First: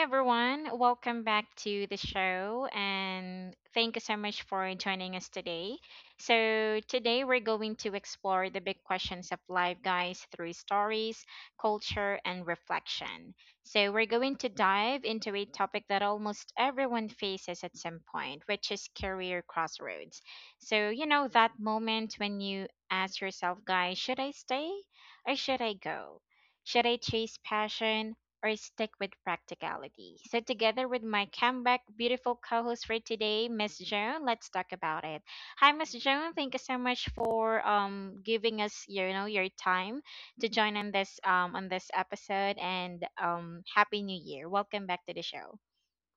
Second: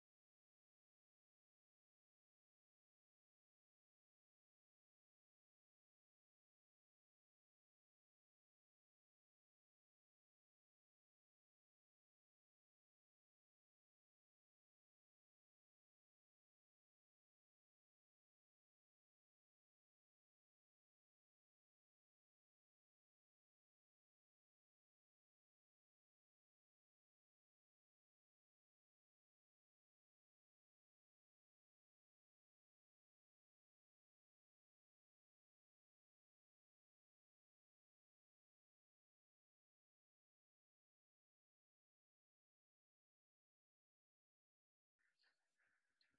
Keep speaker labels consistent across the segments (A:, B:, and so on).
A: everyone. Welcome back to the show, and thank you so much for joining us today. Today we're going to explore the big questions of life, guys, through stories, culture, and reflection. So, we're going to dive into a topic that almost everyone faces at some point, which is career crossroads. That moment when you ask yourself, guys, should I stay or should I go? Should I chase passion? Or stick with practicality. So, together with my comeback beautiful co host for today, Miss Joan, let's talk about it. Hi, Miss Joan. Thank you so much for giving us your time to join on this episode and happy new year. Welcome back to the show.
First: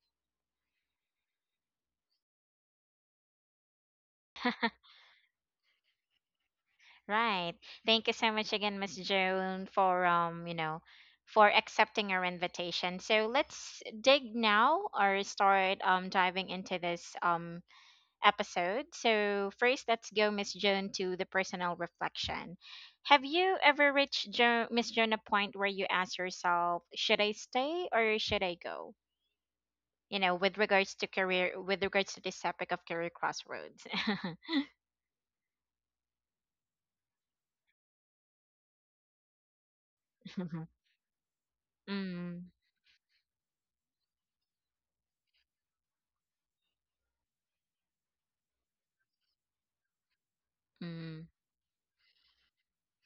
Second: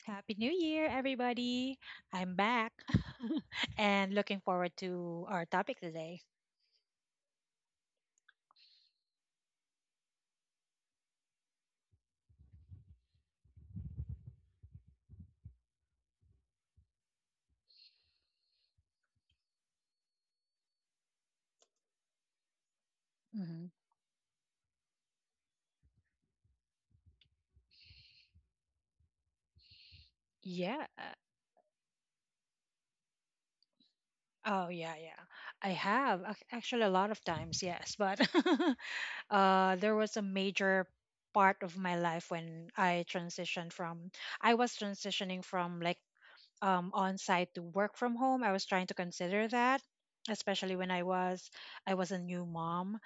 B: Happy New Year, everybody. I'm back and looking forward to our topic today.
A: Right. Thank you so much again, Miss Joan, for for accepting our invitation. So let's dig now or start diving into this episode. So, first, let's go, Miss Joan, to the personal reflection. Have you
B: hmm
A: ever reached, Miss Joan, a point where you ask yourself, should I stay or should I go? You know, with
B: Yeah.
A: regards to career, with regards to this topic of career crossroads.
B: Oh, yeah, yeah. I have actually a lot of times, yes. But there was a
A: mm,
B: major part of my life
A: mm,
B: when I was transitioning from like on site to work from home. I was trying to consider that, especially when I was a new mom,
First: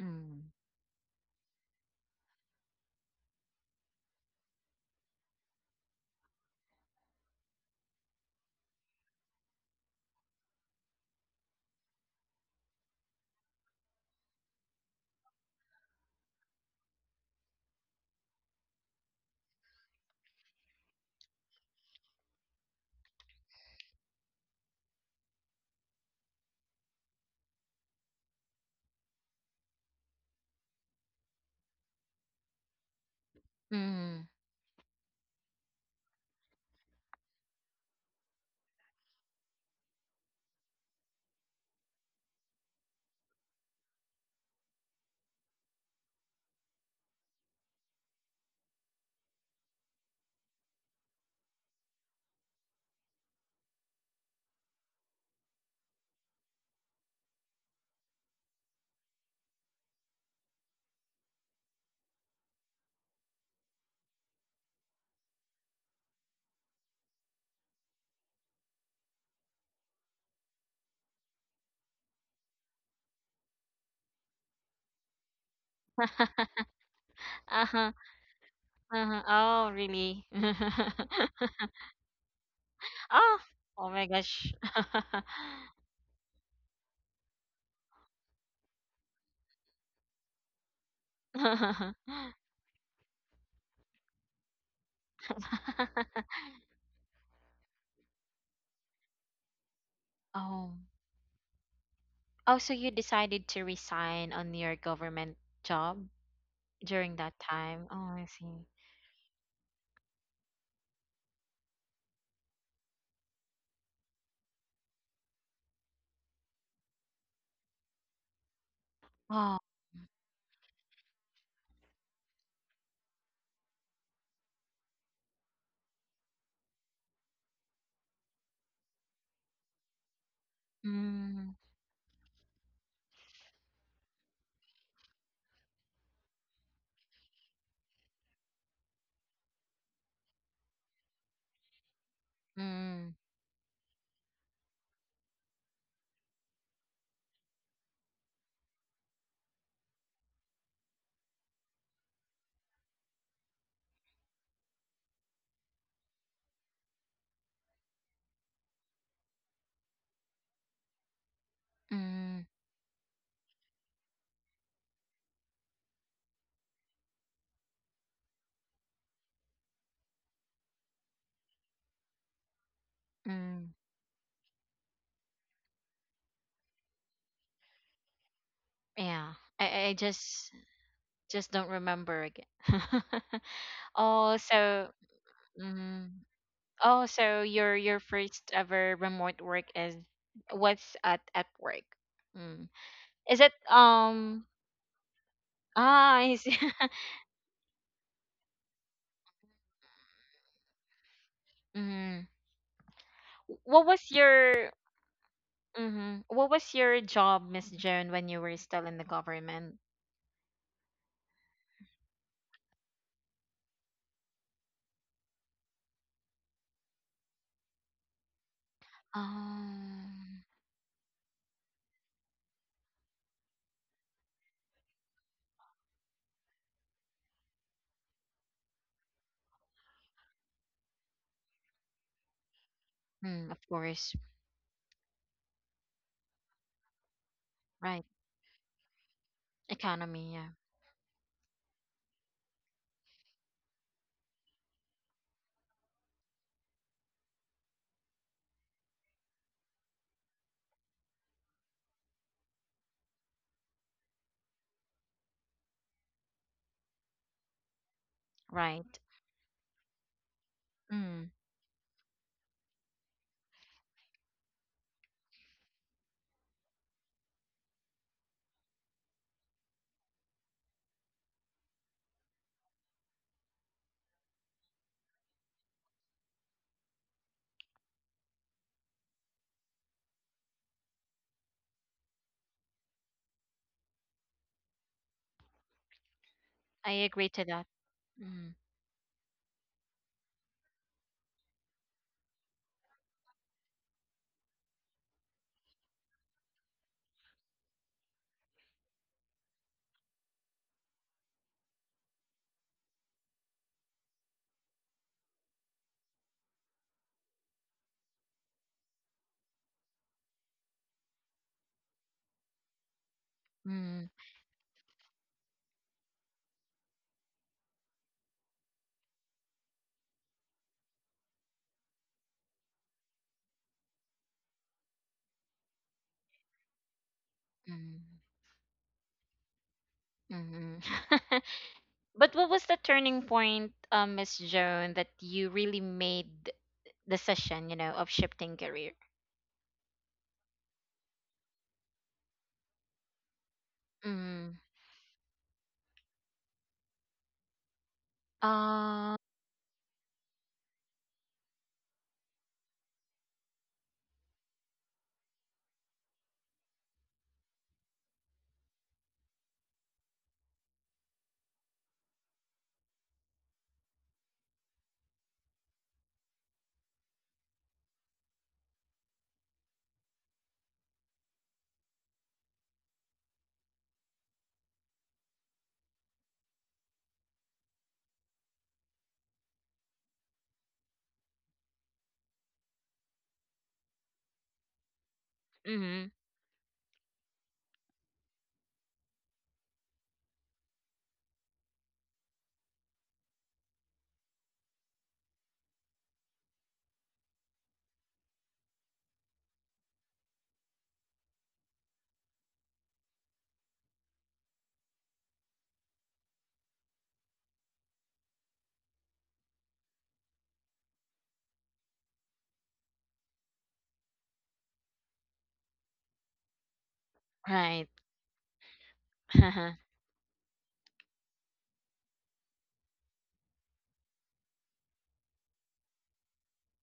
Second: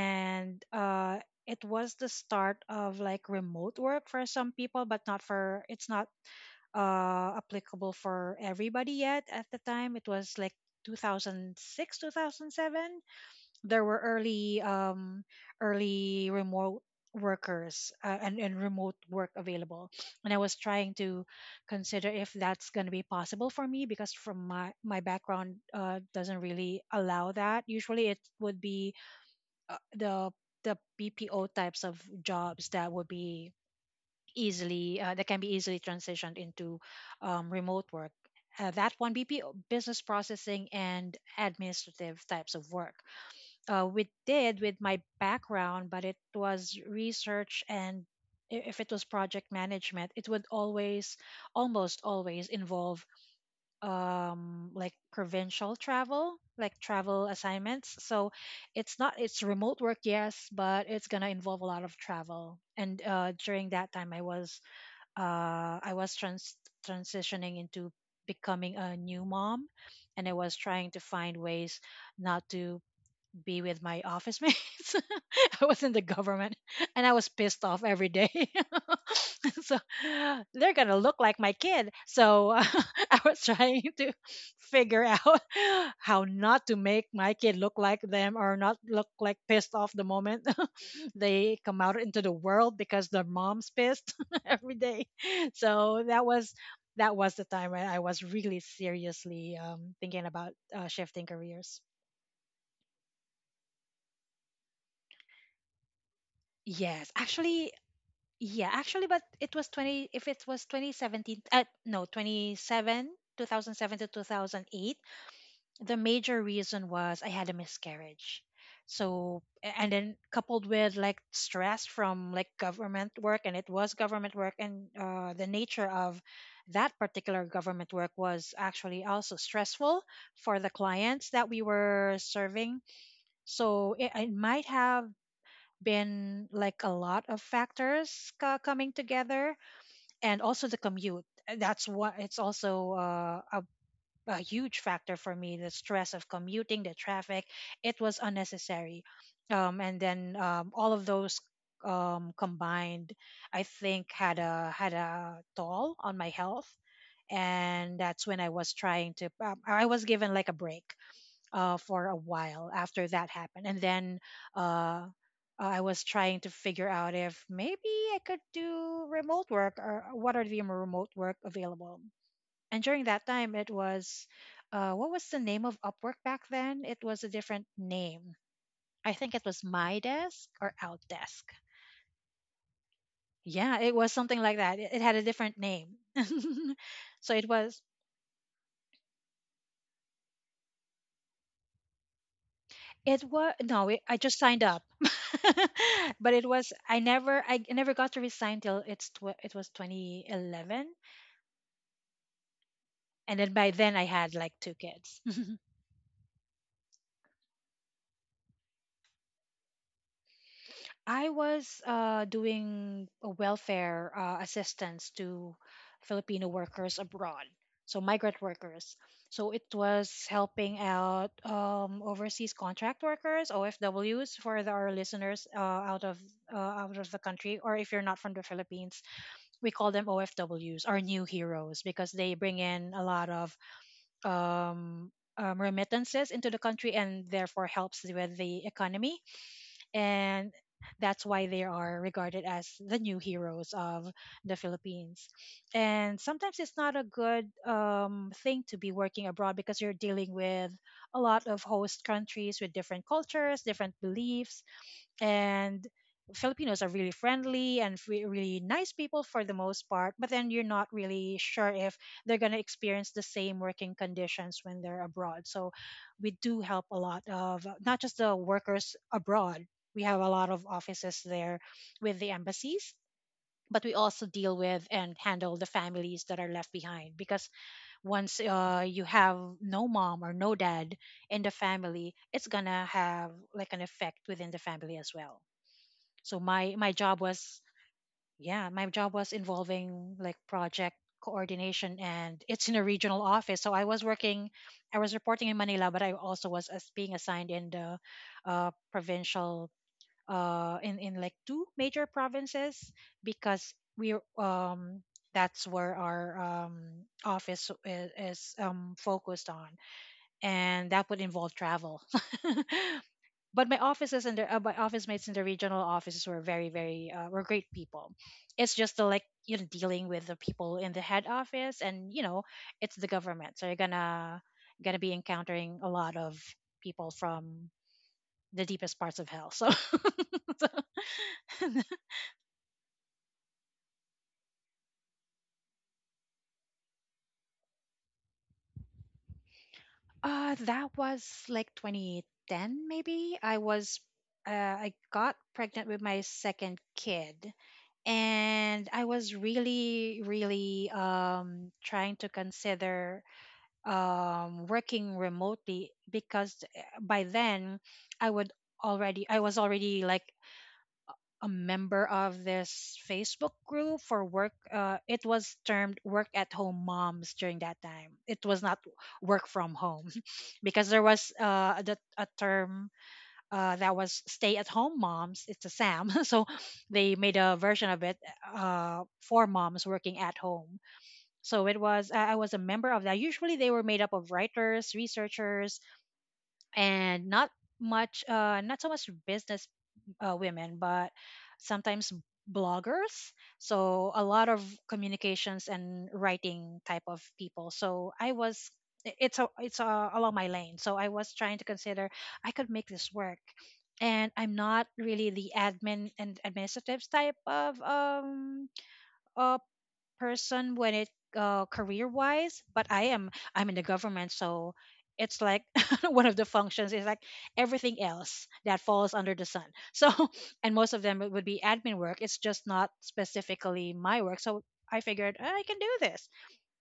A: mm,
B: uh it was the start of like remote work for some people, but not for it's not applicable for everybody yet. At the time it was like 2006, 2007. There were early early remote workers, and remote work available, and I was trying to consider if that's going to be possible for me, because from my background, doesn't really allow that. Usually it would be uh, the the BPO types of jobs that would be
A: mm.
B: easily that can be easily transitioned into remote work. That one BPO, business processing and administrative types of work. We did with my background, but it was research. And if it was project management, it would always, almost always involve like provincial travel, like travel assignments. So it's not, it's remote work, yes, but it's going to involve a lot of travel. And uh, during that time I was, uh, transitioning into becoming a new mom, and I was trying to find ways not to be with my office mates. I was in the government and I was pissed off
A: uh-huh,
B: every day.
A: uh-huh. Oh,
B: So
A: really?
B: they're going to look like my kid. So I
A: oh,
B: was trying
A: oh my
B: to
A: gosh.
B: figure out how not to make my kid look like them or not look like pissed off the moment they come out into the world, because their mom's pissed every day. So that was the time when I was really seriously thinking about
A: oh,
B: shifting careers.
A: Oh, so you decided to resign on your government job
B: Yes,
A: during that
B: actually.
A: time? Oh, I see.
B: Yeah, actually, but it was 20, if it was 2017, no, 27, 2007 to 2008, the major reason was I had a miscarriage. So,
A: Oh,
B: and then coupled with like stress from like government work, and it was government work, and the nature of that particular government work was actually also stressful for the clients that
A: mm,
B: we were serving. So, it might have been like a lot of factors, coming together, and also the commute. And that's what, it's also
A: mm,
B: a huge factor for me. The stress of commuting, the traffic, it was unnecessary. And then all of those combined, I think had a toll on my health. And that's when I was trying to. I was given like a break for a
A: mm,
B: while after that happened. And then uh, I was trying to figure out if maybe I could do remote work, or what are the remote work available. And during that time, it
A: mm.
B: was what was the name of Upwork back then? It was a different name. I
A: Yeah,
B: think it was
A: I, I
B: My
A: just
B: Desk or Outdesk.
A: just don't remember again.
B: Yeah, it was
A: Oh,
B: something like that. It had a different name.
A: mm, oh,
B: So
A: so
B: it was,
A: your first ever remote work is what's at work? Mm.
B: it
A: Is it
B: was, no, it, I just
A: um?
B: signed up,
A: Ah, I
B: but it
A: see.
B: was, I never I never got to resign till it was 2011,
A: Mm.
B: and then by
A: What
B: then I
A: was
B: had like
A: your
B: two kids. Mm.
A: Mm-hmm. What was your job, Miss Joan, when you were still in the government?
B: I was doing a welfare assistance to Filipino workers abroad, so migrant workers. So it was
A: Um,
B: helping out overseas contract workers (OFWs) for our listeners uh, out of the country. Or if you're not from the Philippines, we call them OFWs, our new heroes, because they bring in a lot
A: of
B: of
A: course,
B: um, remittances into the country, and therefore
A: right.
B: helps with the economy.
A: Economy, yeah,
B: And that's why they are regarded as the new heroes of the Philippines. And sometimes it's not a good thing to be working abroad, because you're dealing with a lot of host countries with different cultures, different beliefs, and Filipinos are really friendly and really nice
A: right.
B: people for the most part, but then you're not
A: Mm,
B: really sure if they're going to experience the same working conditions when they're abroad. So we do help a lot of not just the workers abroad, we have a lot of offices there with the embassies. But we also deal with and handle the families that are left behind, because once you have no mom or no dad in the family, it's gonna have like an effect within the family as well. So my
A: I
B: my job
A: agree to
B: was
A: that. Mm,
B: yeah, my job was involving like project coordination, and it's in a regional office. So I was reporting in Manila, but I also was as being assigned in the provincial uh, in like two major provinces, because we that's where our office is focused on, and that would involve travel. But my
A: mm,
B: offices and the, my office mates in the regional offices were very very were great people. It's just the, like, you know, dealing with the people in the head office. And you know, it's the government, so you're gonna be encountering a lot of people from
A: mm,
B: the deepest parts of hell, so so
A: mm. But what was the turning point, Miss Joan, that you really made the decision, you know, of shifting career?
B: uh, that was like 2010, maybe. I was,
A: Mm.
B: I got pregnant with my second kid, and I
A: Uh,
B: was really, really trying to consider working remotely, because by then I would already, I was already like a member of this Facebook group for work. It was termed work at home moms during that time. It was not work from home because there was a term that was stay at home moms. It's a SAM. So they made a version of it for moms working at home. So it was, I was a member of that. Usually they were made up of writers, researchers,
A: mm,
B: and not much not so much business women, but sometimes bloggers, so a lot of communications and writing type of people. So I was, it's along my lane, so I was trying to consider I could make this work. And I'm not really the administrative type of uh, person when it career wise. But I am, I'm in the government, so it's like one of the functions is like
A: right.
B: everything else that falls under the sun.
A: mm,
B: So and most of them it would be admin work. It's just not specifically my work. So I figured, "Ah, I can do this."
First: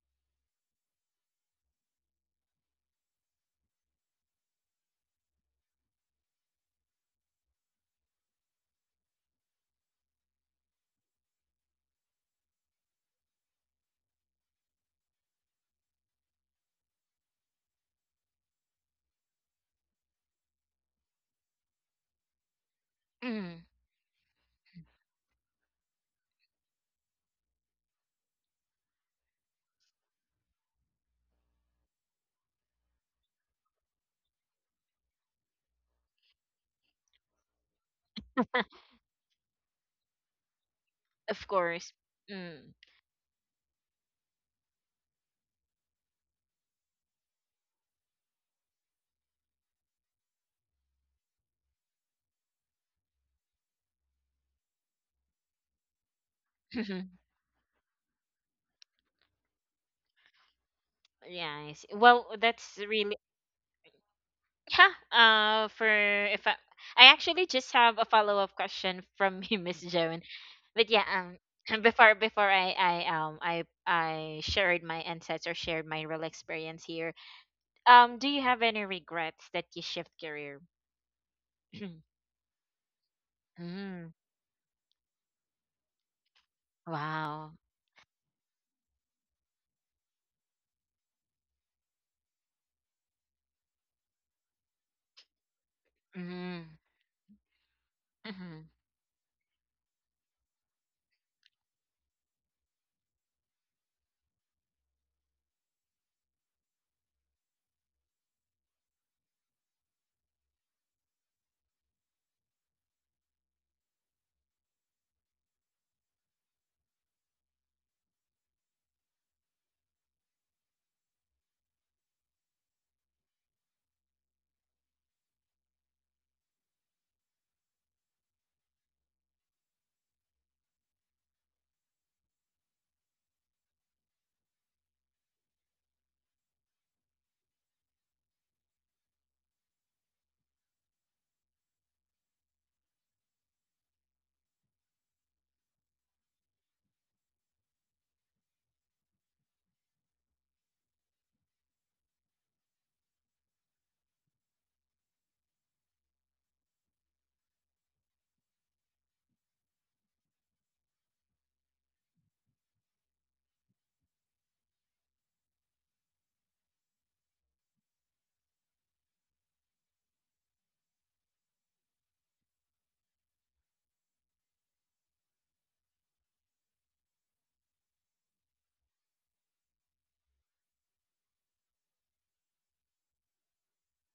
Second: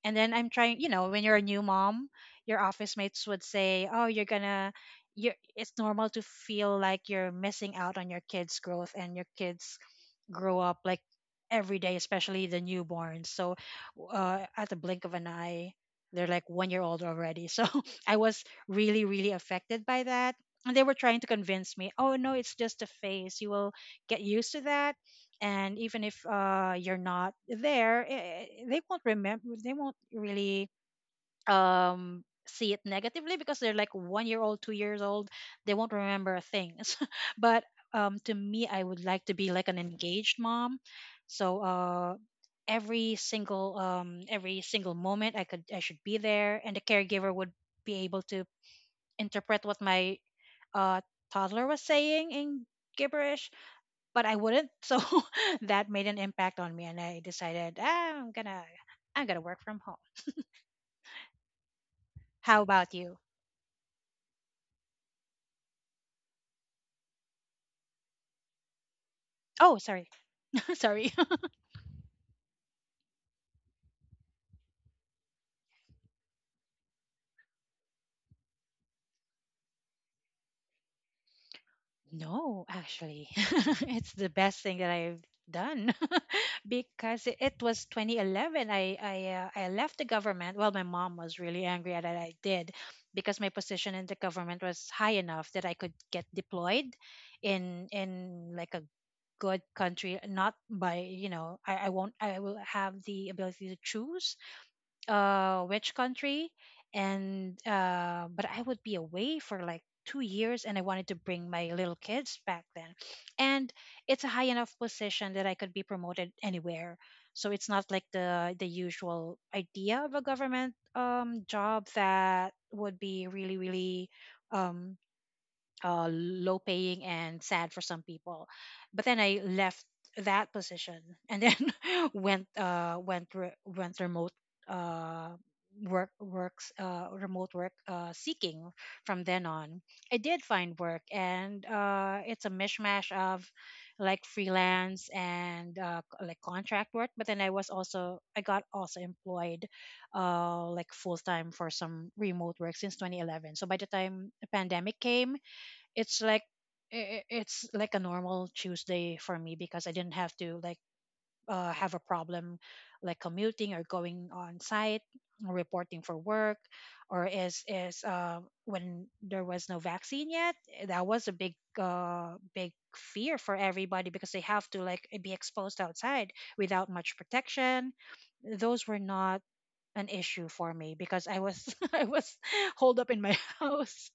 B: And then I'm trying, you know, when you're a new mom, your office mates would say, "Oh, you're gonna you it's normal to feel like you're missing out on your kids' growth and your kids' grow up like every day, especially the newborns." So at the blink of an eye, they're like 1 year old already. So I was really, really affected by that. And they were trying to convince me, oh no, it's just a phase. You will get used to that. And even if you're not there, they won't remember. They won't really see it negatively, because they're like 1 year old, 2 years old, they won't remember things. But to me, I would like to be like an engaged mom.
A: of
B: So
A: course.
B: uh,
A: Mm.
B: every single every single moment I could, I should be there, and the caregiver would be able to interpret what my uh, toddler was saying in gibberish, but I wouldn't. So that made an impact on me, and I decided, ah, I'm gonna work from home.
A: Yeah, I see. Well,
B: How
A: that's
B: about you?
A: really yeah. For if I, I actually just have a follow up question from you,
B: Oh,
A: Miss
B: sorry.
A: Joan. But yeah,
B: Sorry.
A: before I shared my insights or shared my real experience here. Do you have any regrets that you shift career?
B: No, actually, it's
A: mm,
B: the best thing that I've done, because it,
A: wow.
B: it was 2011. I left the government. Well, my mom was really angry at that I did, because my position in the government was high enough that I could get
A: Mm,
B: deployed in
A: mm-hmm.
B: like a good country. Not by, you know, I won't, I will have the ability to choose uh, which country. And uh, but I would be away for like 2 years, and I wanted to bring my little kids back then. And it's a high enough position that I could be promoted anywhere, so it's not like the usual idea of a government job that would be really, really um low paying and sad for some people. But then I left that position, and then went went remote uh, work works remote work seeking from then on. I did find work, and it's a mishmash of like freelance and like contract work. But then I was also I got also employed like full time for some remote work since 2011. So by the time the pandemic came, it's like it's like a normal Tuesday for me because I didn't have to like have a problem like commuting or going on site or reporting for work or is when there was no vaccine yet, that was a big big fear for everybody because they have to like be exposed outside without much protection. Those were not an issue for me because I was I was holed up in my house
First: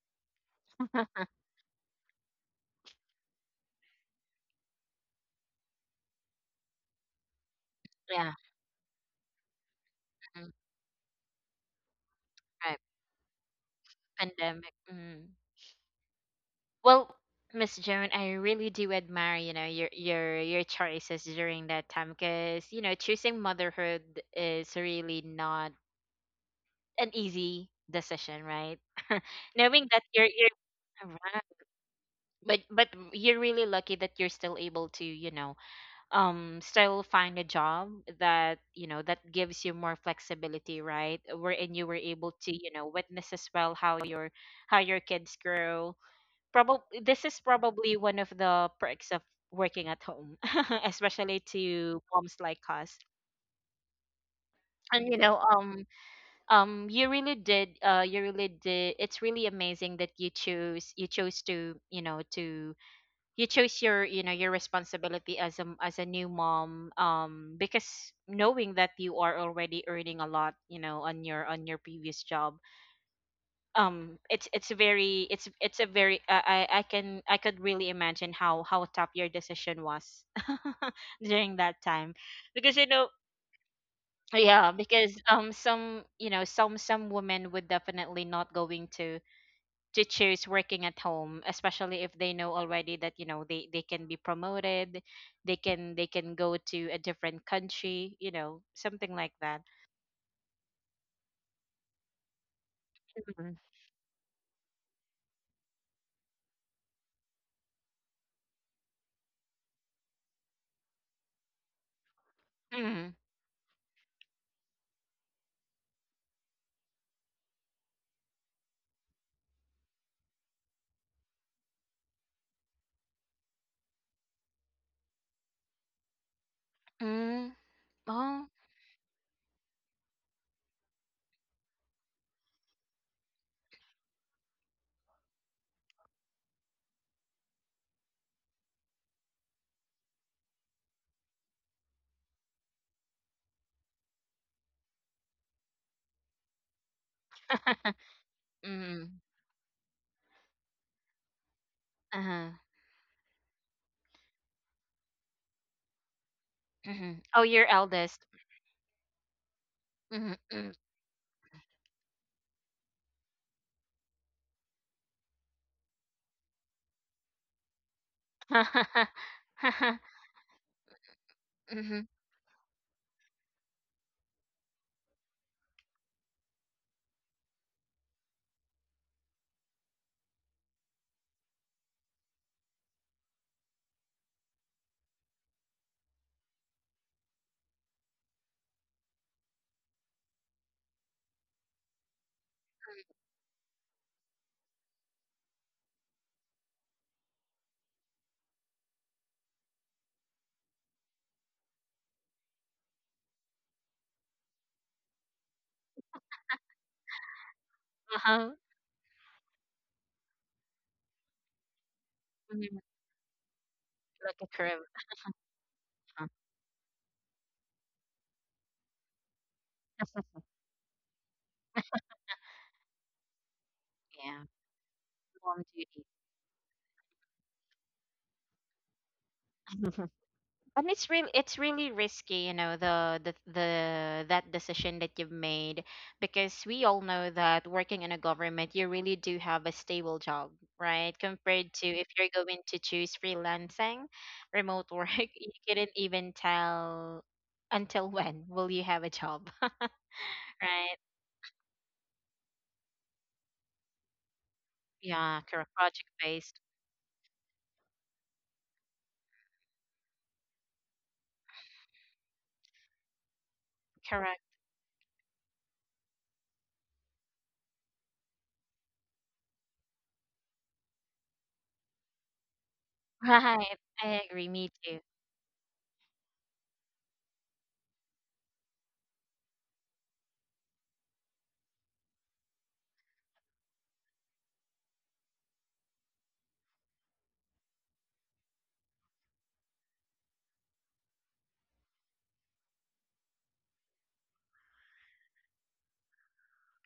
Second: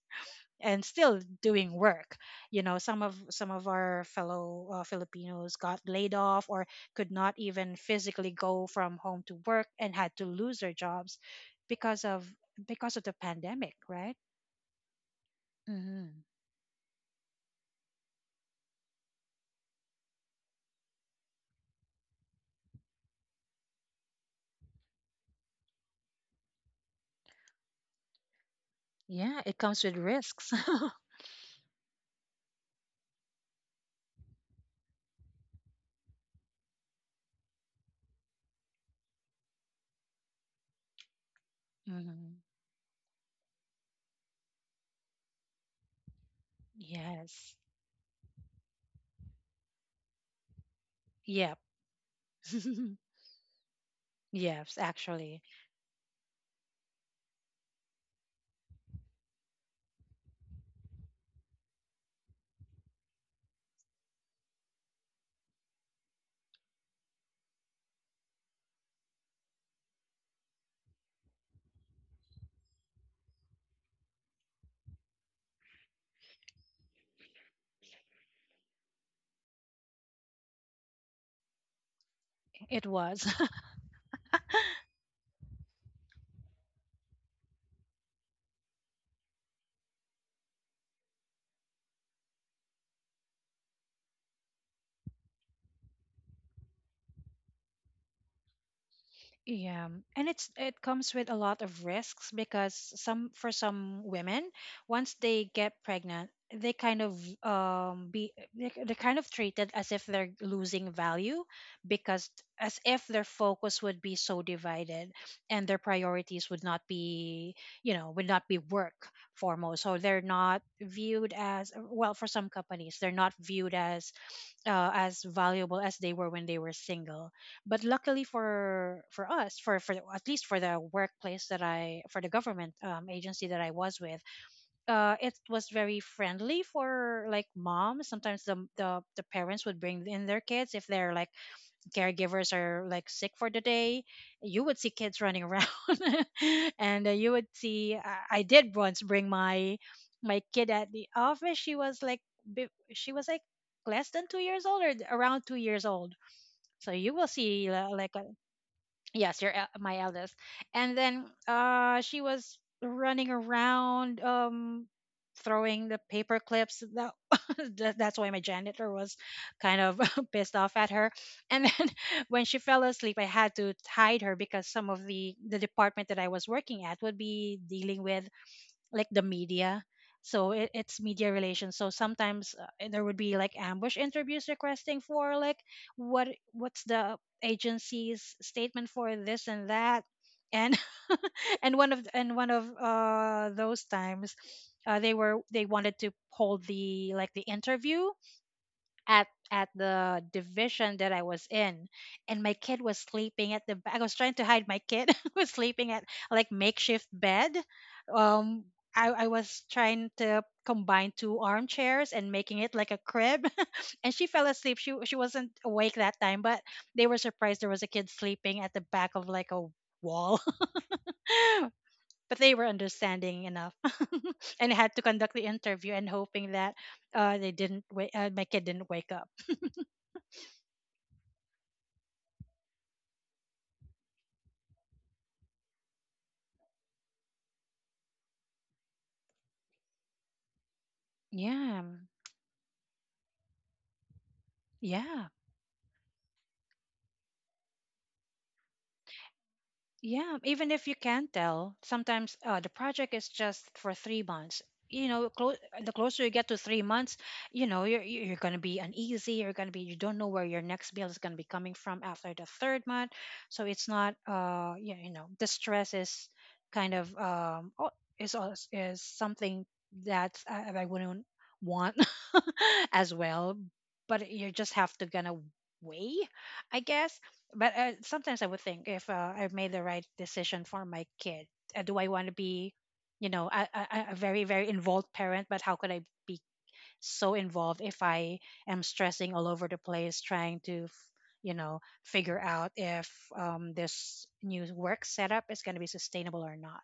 B: and still doing work. You know, some of our fellow filipinos got laid off or could not even physically
A: Yeah.
B: go from home to work and had to
A: mm,
B: lose their jobs because of
A: right.
B: because of the pandemic, right?
A: Pandemic. Mm.
B: Hmm.
A: Well, Miss Joan, I really do admire, you know, your choices during that time because, you know, choosing motherhood is really not an easy decision, right?
B: Yeah, it comes
A: Knowing
B: with
A: that you're
B: risks.
A: right. But you're really lucky that you're still able to, you know, still find a job that, you know, that gives you more flexibility, right? Wherein you were able
B: Hmm.
A: to, you know, witness as well how your kids grow probably this is
B: Yes.
A: probably one of the perks of working at home, especially
B: Yep.
A: to moms like us.
B: Yes,
A: And you know,
B: actually.
A: you really did, you really did. It's really amazing that you chose to, you know, to you chose your, you know, your responsibility as a new mom. Because knowing that you are already earning a lot, you know, on your previous job, it's a very I can I could really imagine how tough your decision was during that time because
B: It
A: you know
B: was.
A: yeah because some you know some women would definitely not going to choose working at home especially if they know already that you know they can be promoted they can go to a different country you know something like that
B: Yeah, and it comes with a lot of risks because some for
A: mm-hmm.
B: some women, once they get pregnant, they kind of be they're kind of treated as if they're losing value because as if
A: mm
B: their focus would be so divided and their priorities would not be, you know, would not be work foremost. So they're not viewed as well. For some companies, they're not viewed as valuable as they were when they were single.
A: mm
B: But luckily
A: Oh.
B: for us, for at least for the government agency that I was with, it was very friendly for like moms. Sometimes the parents would bring in their kids if they're like caregivers are like sick for the day. You would see kids running around, and you would see I did once
A: mm
B: bring my my kid at the office. She was like
A: uh-huh.
B: she was like less than 2 years old or around 2 years old. So
A: Mm-hmm.
B: you will
A: Oh, your
B: see like a —
A: eldest.
B: yes, my eldest.
A: Mm-hmm.
B: And then she was running around, throwing the paper clips that, that's why my janitor was kind of pissed off at her. And then
A: mm-hmm.
B: when she fell asleep, I had to hide her because some of the department that I was working at would be dealing with like the media. So it's media relations. So sometimes and there would be like ambush interviews requesting for like what's the agency's statement for this and that, and and one of those times, they were they wanted to hold the interview at at the division that I was in, and my kid was sleeping at the back. I was trying to hide my kid who was sleeping at like makeshift bed.
A: Uh-huh.
B: Um, I was trying to combine two armchairs and making it
A: Mhm.
B: like a crib. And she
A: Like a
B: fell asleep.
A: crib.
B: She wasn't awake that
A: Huh?
B: time, but they were surprised there was a kid sleeping at the back of like a wall. But they were understanding enough
A: yeah,
B: and had to conduct the
A: mom
B: interview
A: duty.
B: and hoping that they didn't wait, my kid didn't wake up.
A: But it's really risky, you know, the that decision that you've made because we all know that working in a government, you really do have a stable job, right? Compared
B: Yeah.
A: to if you're going to choose freelancing, remote work,
B: Yeah.
A: you couldn't even tell until when will you have a job,
B: Yeah, even if you
A: right?
B: can't tell, sometimes the project is just for 3 months. You know,
A: Yeah, correct.
B: the
A: Project
B: closer you get to
A: based.
B: 3 months, you know, you're gonna be uneasy. You're gonna be — you don't know where your next meal is gonna be coming from after the third month. So it's not,
A: Correct.
B: yeah, you know, the stress is kind of, oh, is something that I wouldn't want as well.
A: Right. I
B: But
A: agree.
B: you
A: Me
B: just have
A: too.
B: to gonna weigh, I guess, but sometimes I would think if I made the right decision for my kid. Do I want to be, you know, a very very involved parent? But how could I be so involved if I am stressing all over the place trying to, you know, figure out if this new work setup is going to be sustainable or not?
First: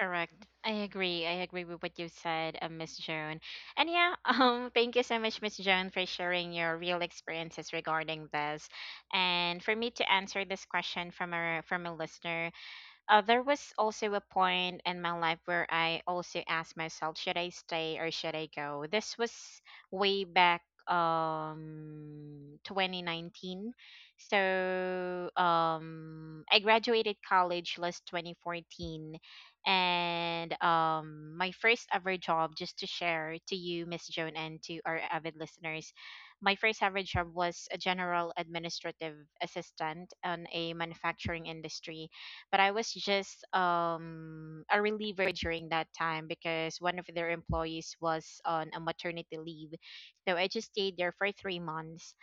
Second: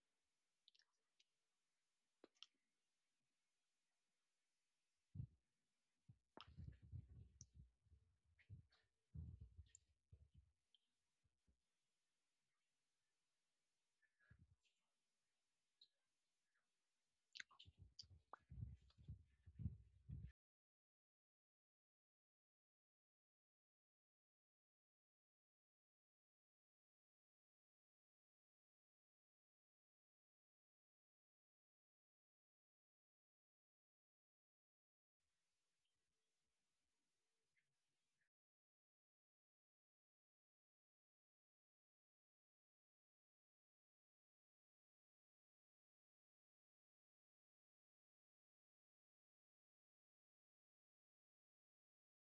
A: Correct. I agree. I agree with what you said, Miss Joan. And yeah, thank you so much, Miss Joan, for sharing your real experiences regarding this. And for me to answer this question from a listener, there was also a point in my life where I also asked myself, should I stay or should I go? This was way back 2019. I graduated college last 2014, and my first ever job, just to share to you Miss Joan and to our avid listeners, my first ever job was a general administrative assistant on a manufacturing industry, but I was just a reliever during that time because one of their employees was on a maternity leave. So I just stayed there for 3 months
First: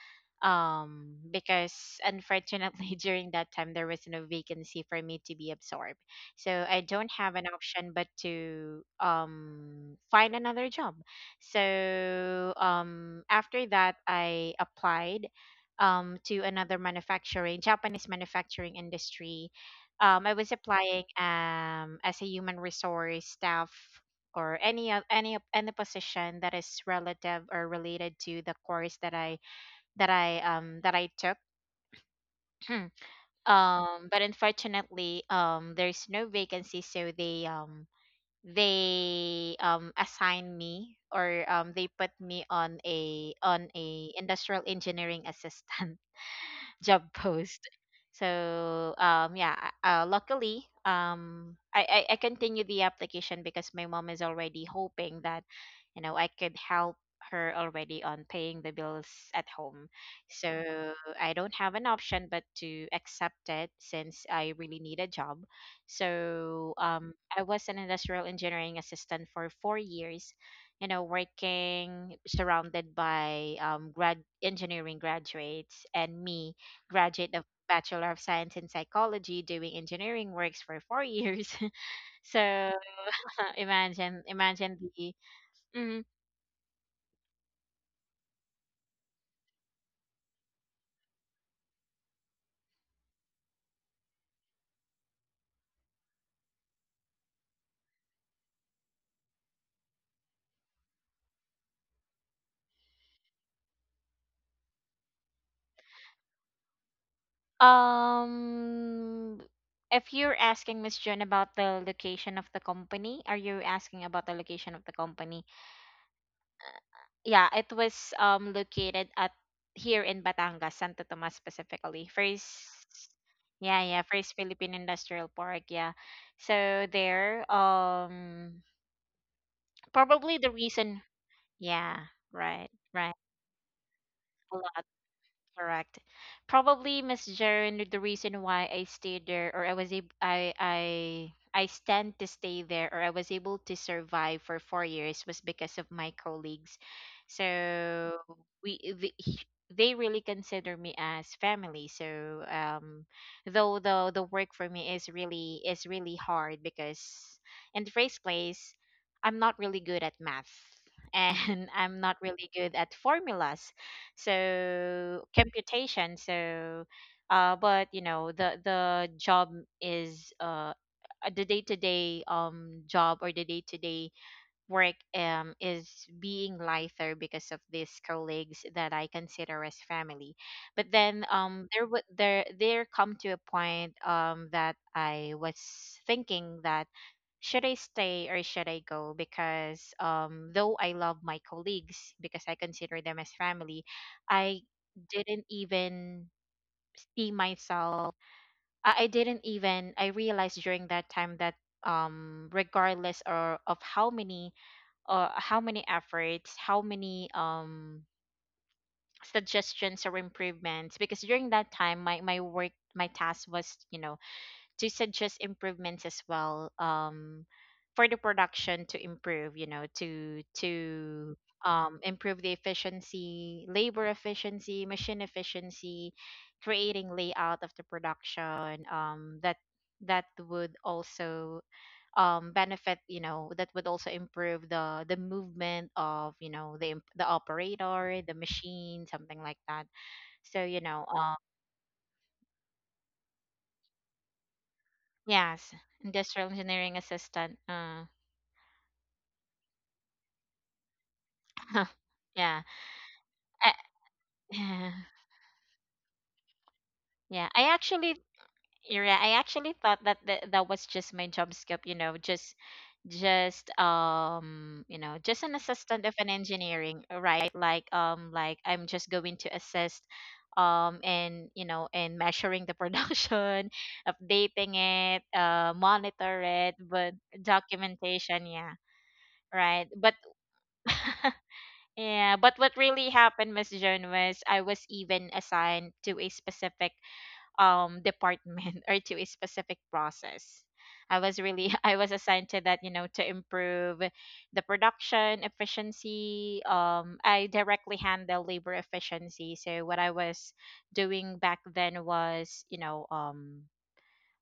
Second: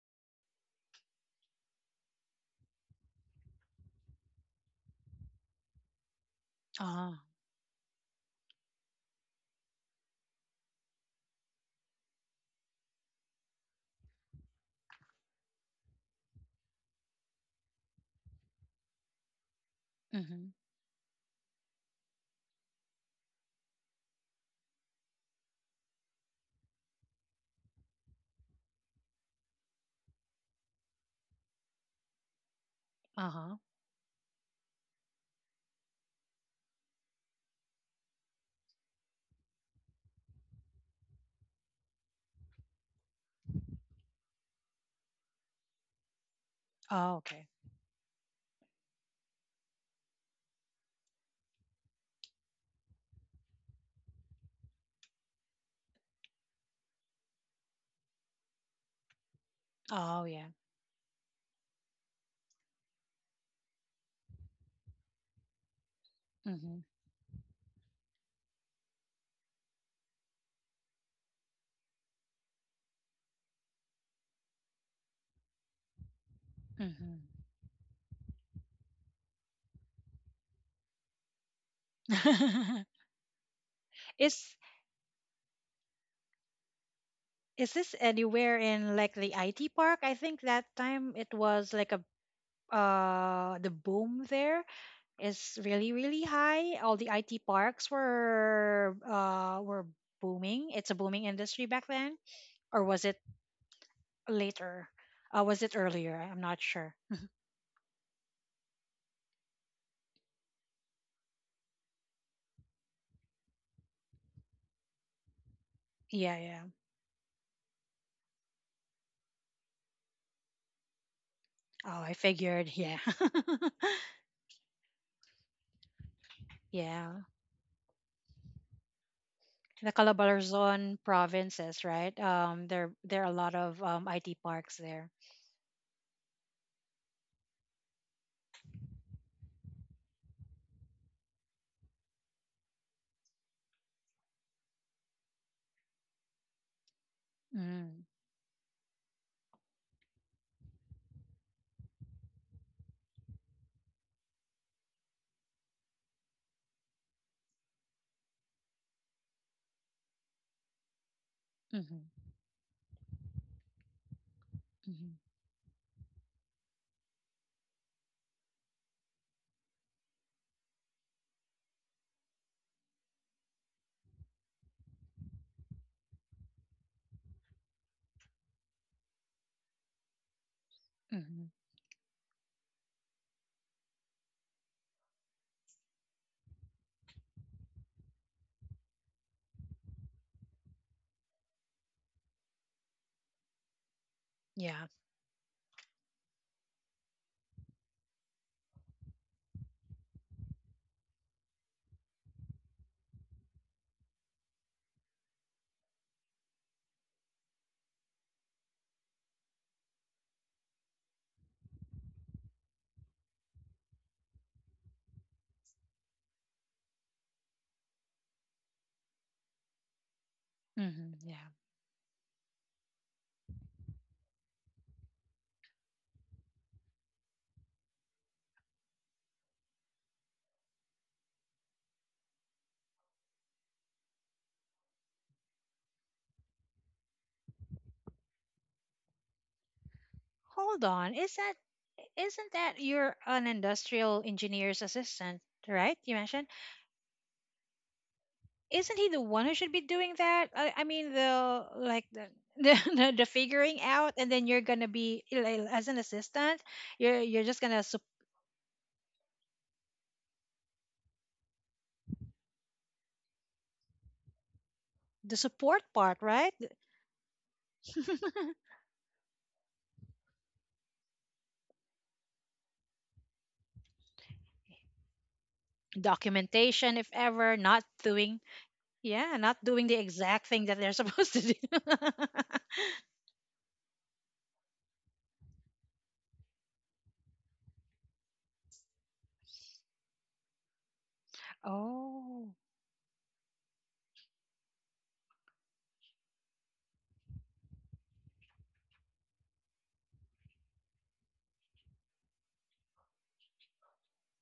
A: because unfortunately during that time there was no vacancy for me to be absorbed. So I don't
B: Oh.
A: have an option but to find another job. So after that I applied to another manufacturing Japanese manufacturing industry. I
B: Mm-hmm.
A: was applying as a human resource staff or any any position that is relative or related to the course that I that I that I took.
B: uh huh.
A: But unfortunately, there's no vacancy, so they assign me or they put me on a industrial engineering assistant job
B: Oh, okay.
A: post. So yeah, luckily I continue the application because my mom is already hoping that you know I could help her already on paying the bills at home.
B: Oh, yeah.
A: So I don't have an option but to accept it since I really need a job. So
B: Mm-hmm.
A: I was an industrial engineering assistant for 4 years, you know, working surrounded by grad engineering graduates and me graduate of Bachelor of Science in Psychology, doing engineering works for 4 years. so
B: Mm-hmm.
A: imagine,
B: is —
A: imagine the. Mhm.
B: is this anywhere in like the IT park? I think that time it was like a the boom there is really really high. All the IT parks were booming. It's a booming industry back then, or was it later? Was it earlier? I'm not sure.
A: Um, if you're asking Miss June about the location of the company, are you asking about the location of the company?
B: Yeah, yeah.
A: Yeah, it was located at here in Batangas, Santo Tomas
B: Oh,
A: specifically.
B: I figured. Yeah,
A: First, yeah, yeah, first Philippine Industrial Park. Yeah, so
B: yeah.
A: there,
B: The
A: probably the
B: Calabarzon
A: reason
B: provinces,
A: yeah,
B: right?
A: right,
B: There
A: right.
B: there are a lot of IT
A: A
B: parks
A: lot
B: there.
A: correct. Probably Miss Jaren, the reason why I stayed there or I was able I stand to stay there or I was able to survive for 4 years was because of my colleagues. So
B: Mm.
A: we the, he- they really consider me as family. So um though the work for me is really hard because in the first place I'm not really good at math and I'm not
B: Mm-hmm.
A: really good at formulas
B: Mm-hmm.
A: so computation so but you know the job is the day-to-day job or the day-to-day work is being lighter because of these colleagues that I consider as family but then
B: Mm-hmm.
A: there would there there come to a point that I was thinking that should I stay or should I go? Because though I love my colleagues because I consider them as family, I
B: Yeah.
A: didn't even see myself. I didn't even I realized during that time that regardless or of how many efforts how many suggestions or improvements because during that time my work my task was you know to suggest improvements as well for the production to improve you know
B: Hmm.
A: to
B: Yeah.
A: improve the efficiency labor efficiency machine efficiency creating layout of the production that that would also benefit you know that would also improve the movement of you know the operator the machine something like that so you
B: Hold
A: know
B: on. Is that isn't that you're an industrial engineer's assistant,
A: yes
B: right? You mentioned.
A: industrial engineering assistant
B: Isn't he the one who should be doing that? I mean, the
A: Huh.
B: like the,
A: yeah.
B: the figuring out, and then you're gonna
A: I,
B: be like, as an assistant. You're
A: yeah.
B: just
A: I
B: gonna sup —
A: actually yeah, I actually thought that that was just my job scope, you know, just you know,
B: the
A: just an
B: support
A: assistant of
B: part,
A: an
B: right?
A: engineering, right? Like I'm just going to assist and you know and measuring the production updating it monitor it
B: Documentation, if
A: but
B: ever, not doing.
A: documentation yeah
B: Yeah, not doing
A: right
B: the
A: but
B: exact thing that they're supposed to do.
A: Yeah, but what really happened, Miss Joan, was I was even assigned to a specific department or to a specific process. I was really I was assigned
B: Oh.
A: to that, you know, to improve the production efficiency. I directly handle labor efficiency. So what I was doing back then was, you know, um,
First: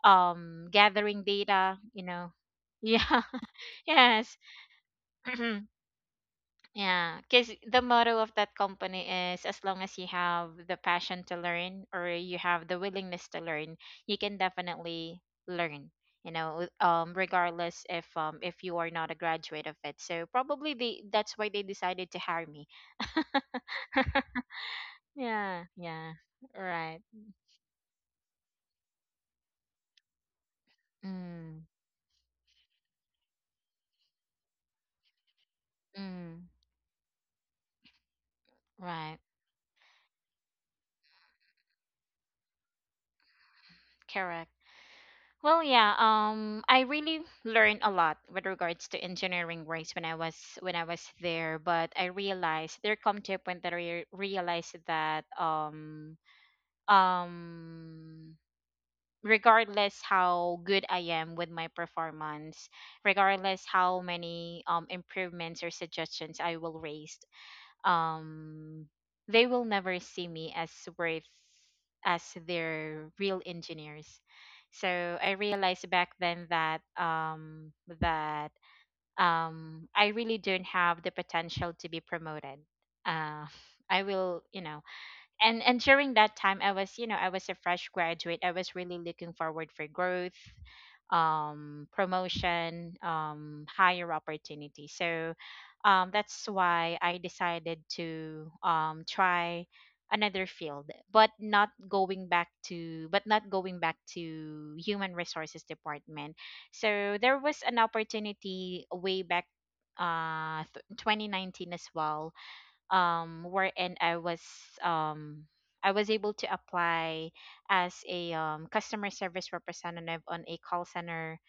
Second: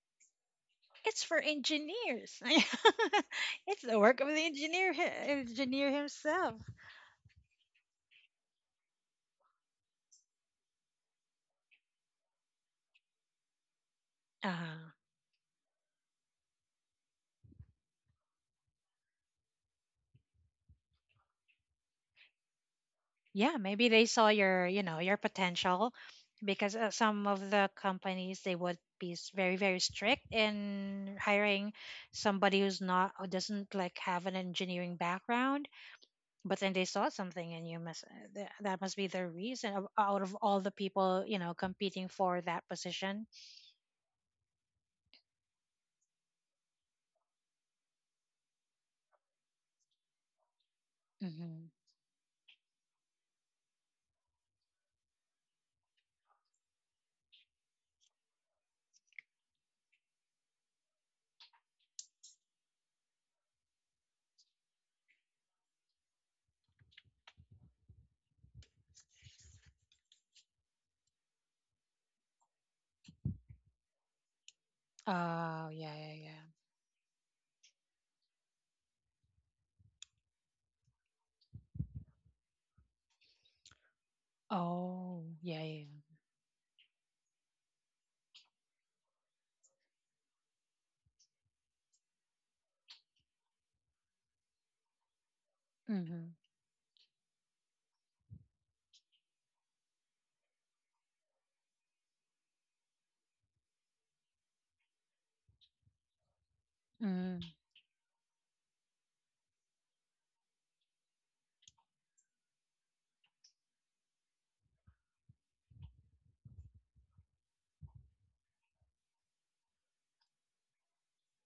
A: um,
B: It's
A: gathering
B: for
A: data. You know,
B: engineers.
A: yeah,
B: It's the work of
A: yes.
B: the engineer himself.
A: Yeah, because the motto of that company is as long as you have the passion to learn or you have the willingness to learn, you can
B: Uh,
A: definitely learn. You know, regardless if you are not a graduate of it. So probably they that's why they decided to hire me.
B: yeah, maybe they saw your, you know, your
A: Yeah,
B: potential
A: yeah,
B: because
A: right.
B: some of the companies they would be very very strict in
A: Mm,
B: hiring somebody who doesn't like have an engineering background,
A: mm,
B: but then they saw something and you must that must be
A: right.
B: the reason of, out of all the people, you know, competing for that position.
A: Correct. Well, yeah. I really learned a lot with regards to engineering works when I was there.
B: Hmm.
A: But I realized there come to a point that I realized that um regardless how good I am with my performance, regardless how many improvements or suggestions I will raise, um they will never see me as worth as their real engineers. So I
B: Oh,
A: realized
B: yeah,
A: back
B: yeah, yeah.
A: then that I really don't have the potential to be promoted. uh I will,
B: Oh, yeah,
A: and
B: yeah.
A: during that time I was, I was a fresh graduate, I was really looking forward for growth, promotion, higher opportunity. So
B: Yeah. Mhm.
A: that's why I decided to try another field, but not going back to but not going back to human resources department. So there
B: Mm.
A: was an opportunity way back 2019 as well, wherein um I was able to apply as a customer service representative on a call center,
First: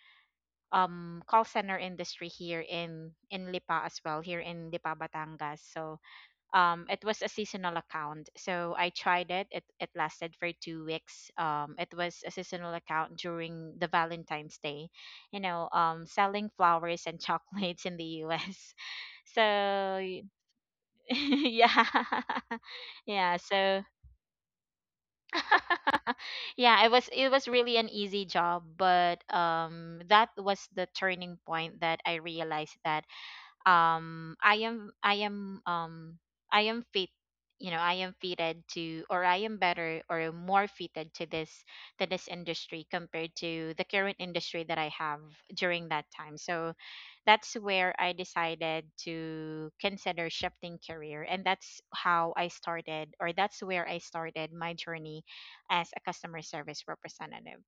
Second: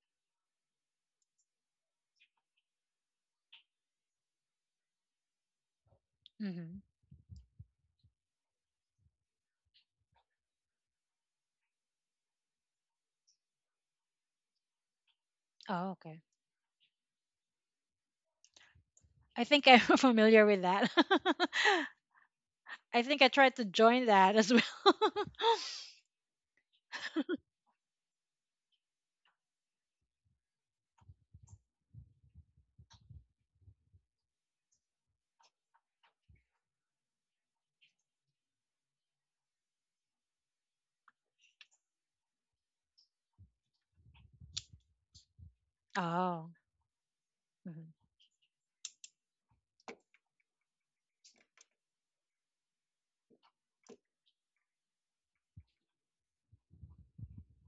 A: call center industry here in Lipa, as well here in Lipa Batangas. So
B: Mhm.
A: it was a seasonal account. So I tried it. It lasted for 2 weeks. It was a seasonal account during the Valentine's Day. You know,
B: Oh, okay.
A: selling flowers and chocolates in the US. So
B: I think I'm familiar with that.
A: yeah,
B: I think I
A: yeah.
B: tried to
A: So
B: join that as well.
A: yeah, it was, it was really an easy job, but that was the turning point that I realized that um i am i am um I am fit. You know, I am fitted to, or I am better or more fitted to this, to this industry compared to the current industry that I have during that time.
B: Oh.
A: So that's
B: Mhm.
A: where I decided to consider shifting career, and that's how I started, or that's where I started my journey as a customer service representative.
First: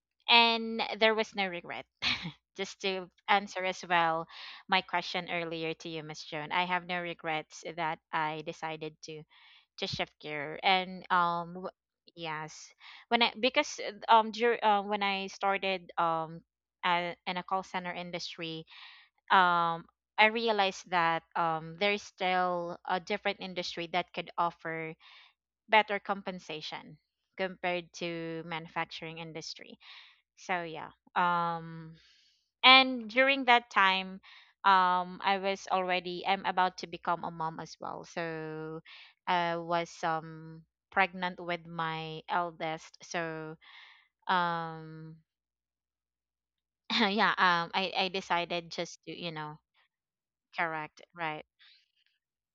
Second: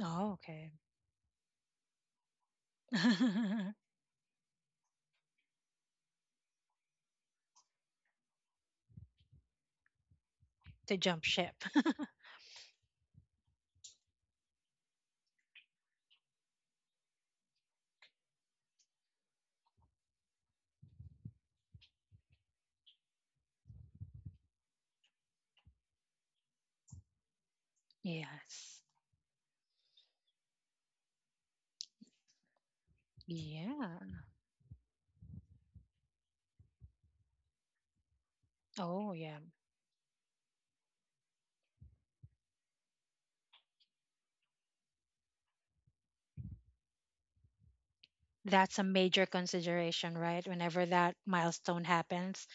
B: Oh, okay.
A: And there was no regret. Just to answer as well my question earlier to you, Miss Joan, I have no regrets that I decided to shift gear.
B: To
A: And
B: jump ship.
A: yes, when I, when I started a in a call center industry, um I realized that there's still a different industry that could offer better compensation compared to
B: Yes.
A: manufacturing industry. So yeah, um and during that
B: Yeah.
A: time, I was already I'm about to become a mom as well. So
B: Oh, yeah.
A: I was pregnant with my eldest. So um yeah, I decided
B: That's a
A: just to,
B: major
A: you know,
B: consideration, right? Whenever
A: correct,
B: that
A: right.
B: milestone happens,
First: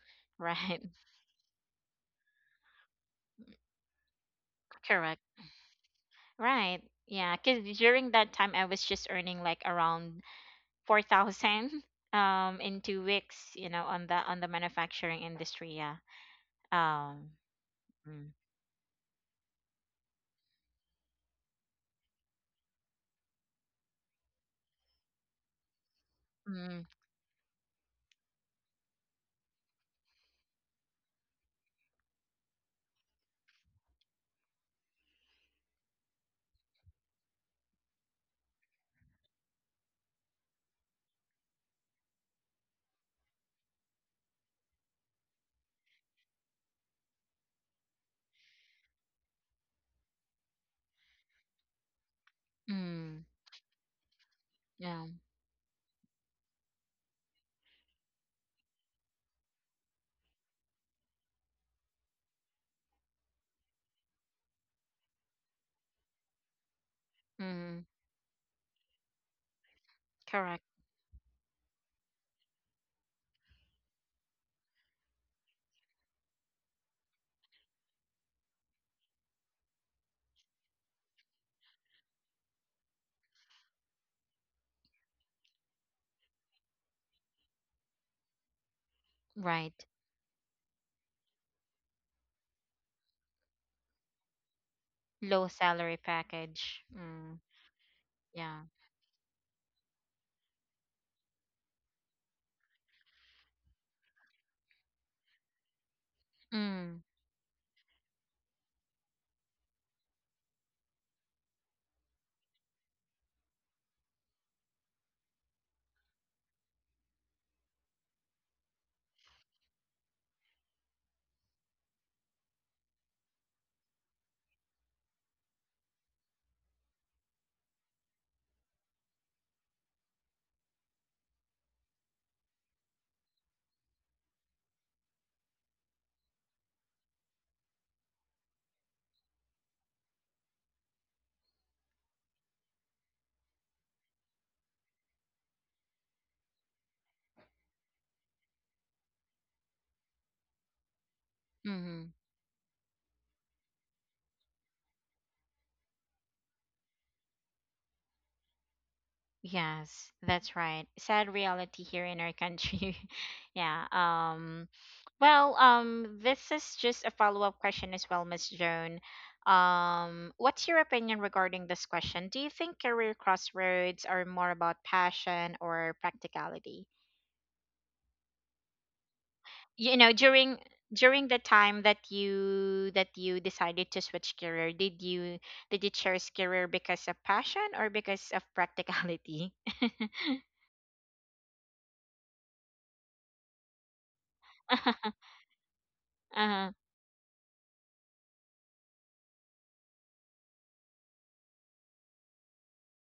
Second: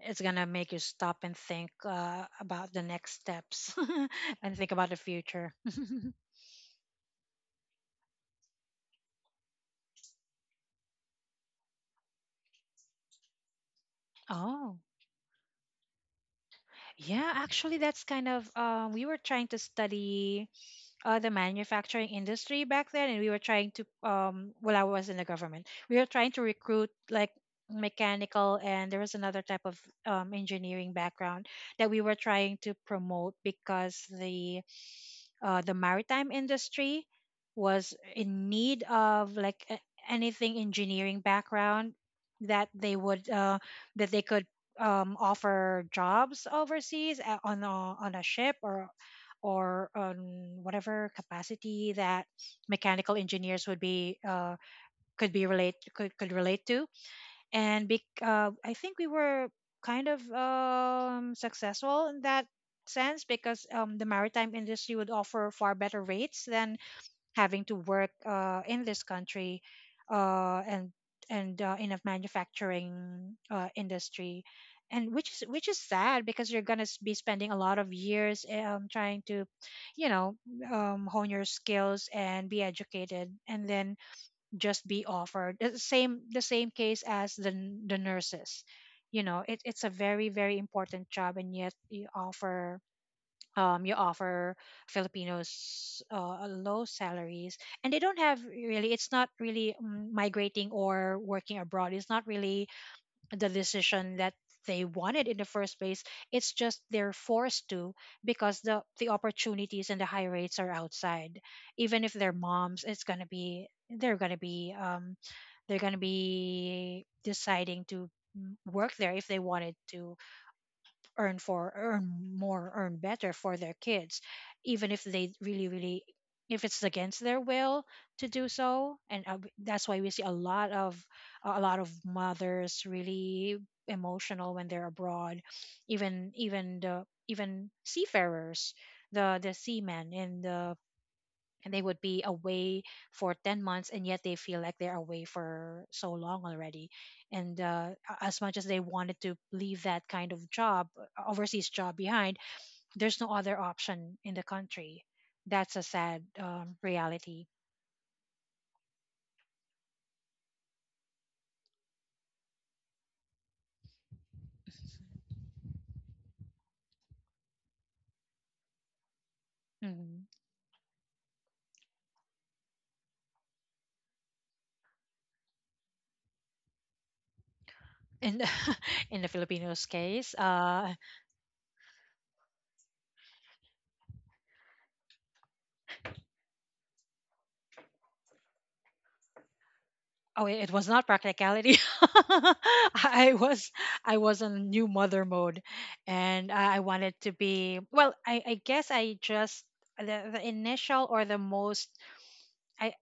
B: it's going to make you
A: Right.
B: stop and think about the next steps and think about the
A: Correct.
B: future.
A: Right. Yeah, because during that time I was just earning like around 4,000 in 2 weeks, you know, on the
B: Oh.
A: manufacturing industry. Yeah. Um,
B: Yeah, actually, that's kind
A: mm,
B: of we were trying to study the manufacturing industry back then, and we were trying to well, I was in the government. We were trying to
A: mm,
B: recruit like mechanical, and there was another type of engineering background that we were trying to promote because the maritime industry was in need of like anything engineering background that they would that they could offer jobs overseas on a ship or on whatever capacity that mechanical
A: mm,
B: engineers would be
A: yeah.
B: could be relate could relate to. And bec I think we were kind of successful in that sense because the maritime industry would offer far better rates than having to
A: Mm,
B: work in this country,
A: correct.
B: and in a manufacturing industry, and which is sad because you're gonna be spending a lot of years trying to, you know, hone your skills and be educated and then just be offered the same case as the nurses. You know, it's
A: Right.
B: a very very important job, and yet you offer
A: Low salary
B: Filipinos low
A: package. Mm,
B: salaries, and they don't have
A: yeah.
B: really. It's not really migrating or working abroad. It's not really the decision that they wanted in the first place. It's just
A: Mm,
B: they're forced to because the opportunities and the high rates are outside. Even if they're moms, it's gonna be they're gonna be they're gonna be deciding to work there if they wanted to earn for earn more earn better for their kids, even if they really really — if it's against their will to do so. And that's why we see a lot of mothers really emotional when they're abroad even even the even seafarers the seamen in the and they would be away for 10 months and yet they feel like they're away for so long already and as much as they wanted to leave that kind of job, overseas job
A: mm-hmm.
B: behind, there's no other option in the country. That's a sad reality.
A: Yes, that's right. Sad reality here in our country. Yeah. Well, this is just a follow-up question as well, Miss Joan.
B: Mhm.
A: What's your opinion regarding this question? Do you think career crossroads are more about passion or practicality?
B: And in the filipinos
A: You know,
B: case,
A: during during the time that you decided to switch career, did you, did you choose career because of passion or because of practicality?
B: oh, it was not practicality. I was — I was on new mother mode, and
A: Uh-huh.
B: I wanted to be, well, I guess I just — the initial or the most — I —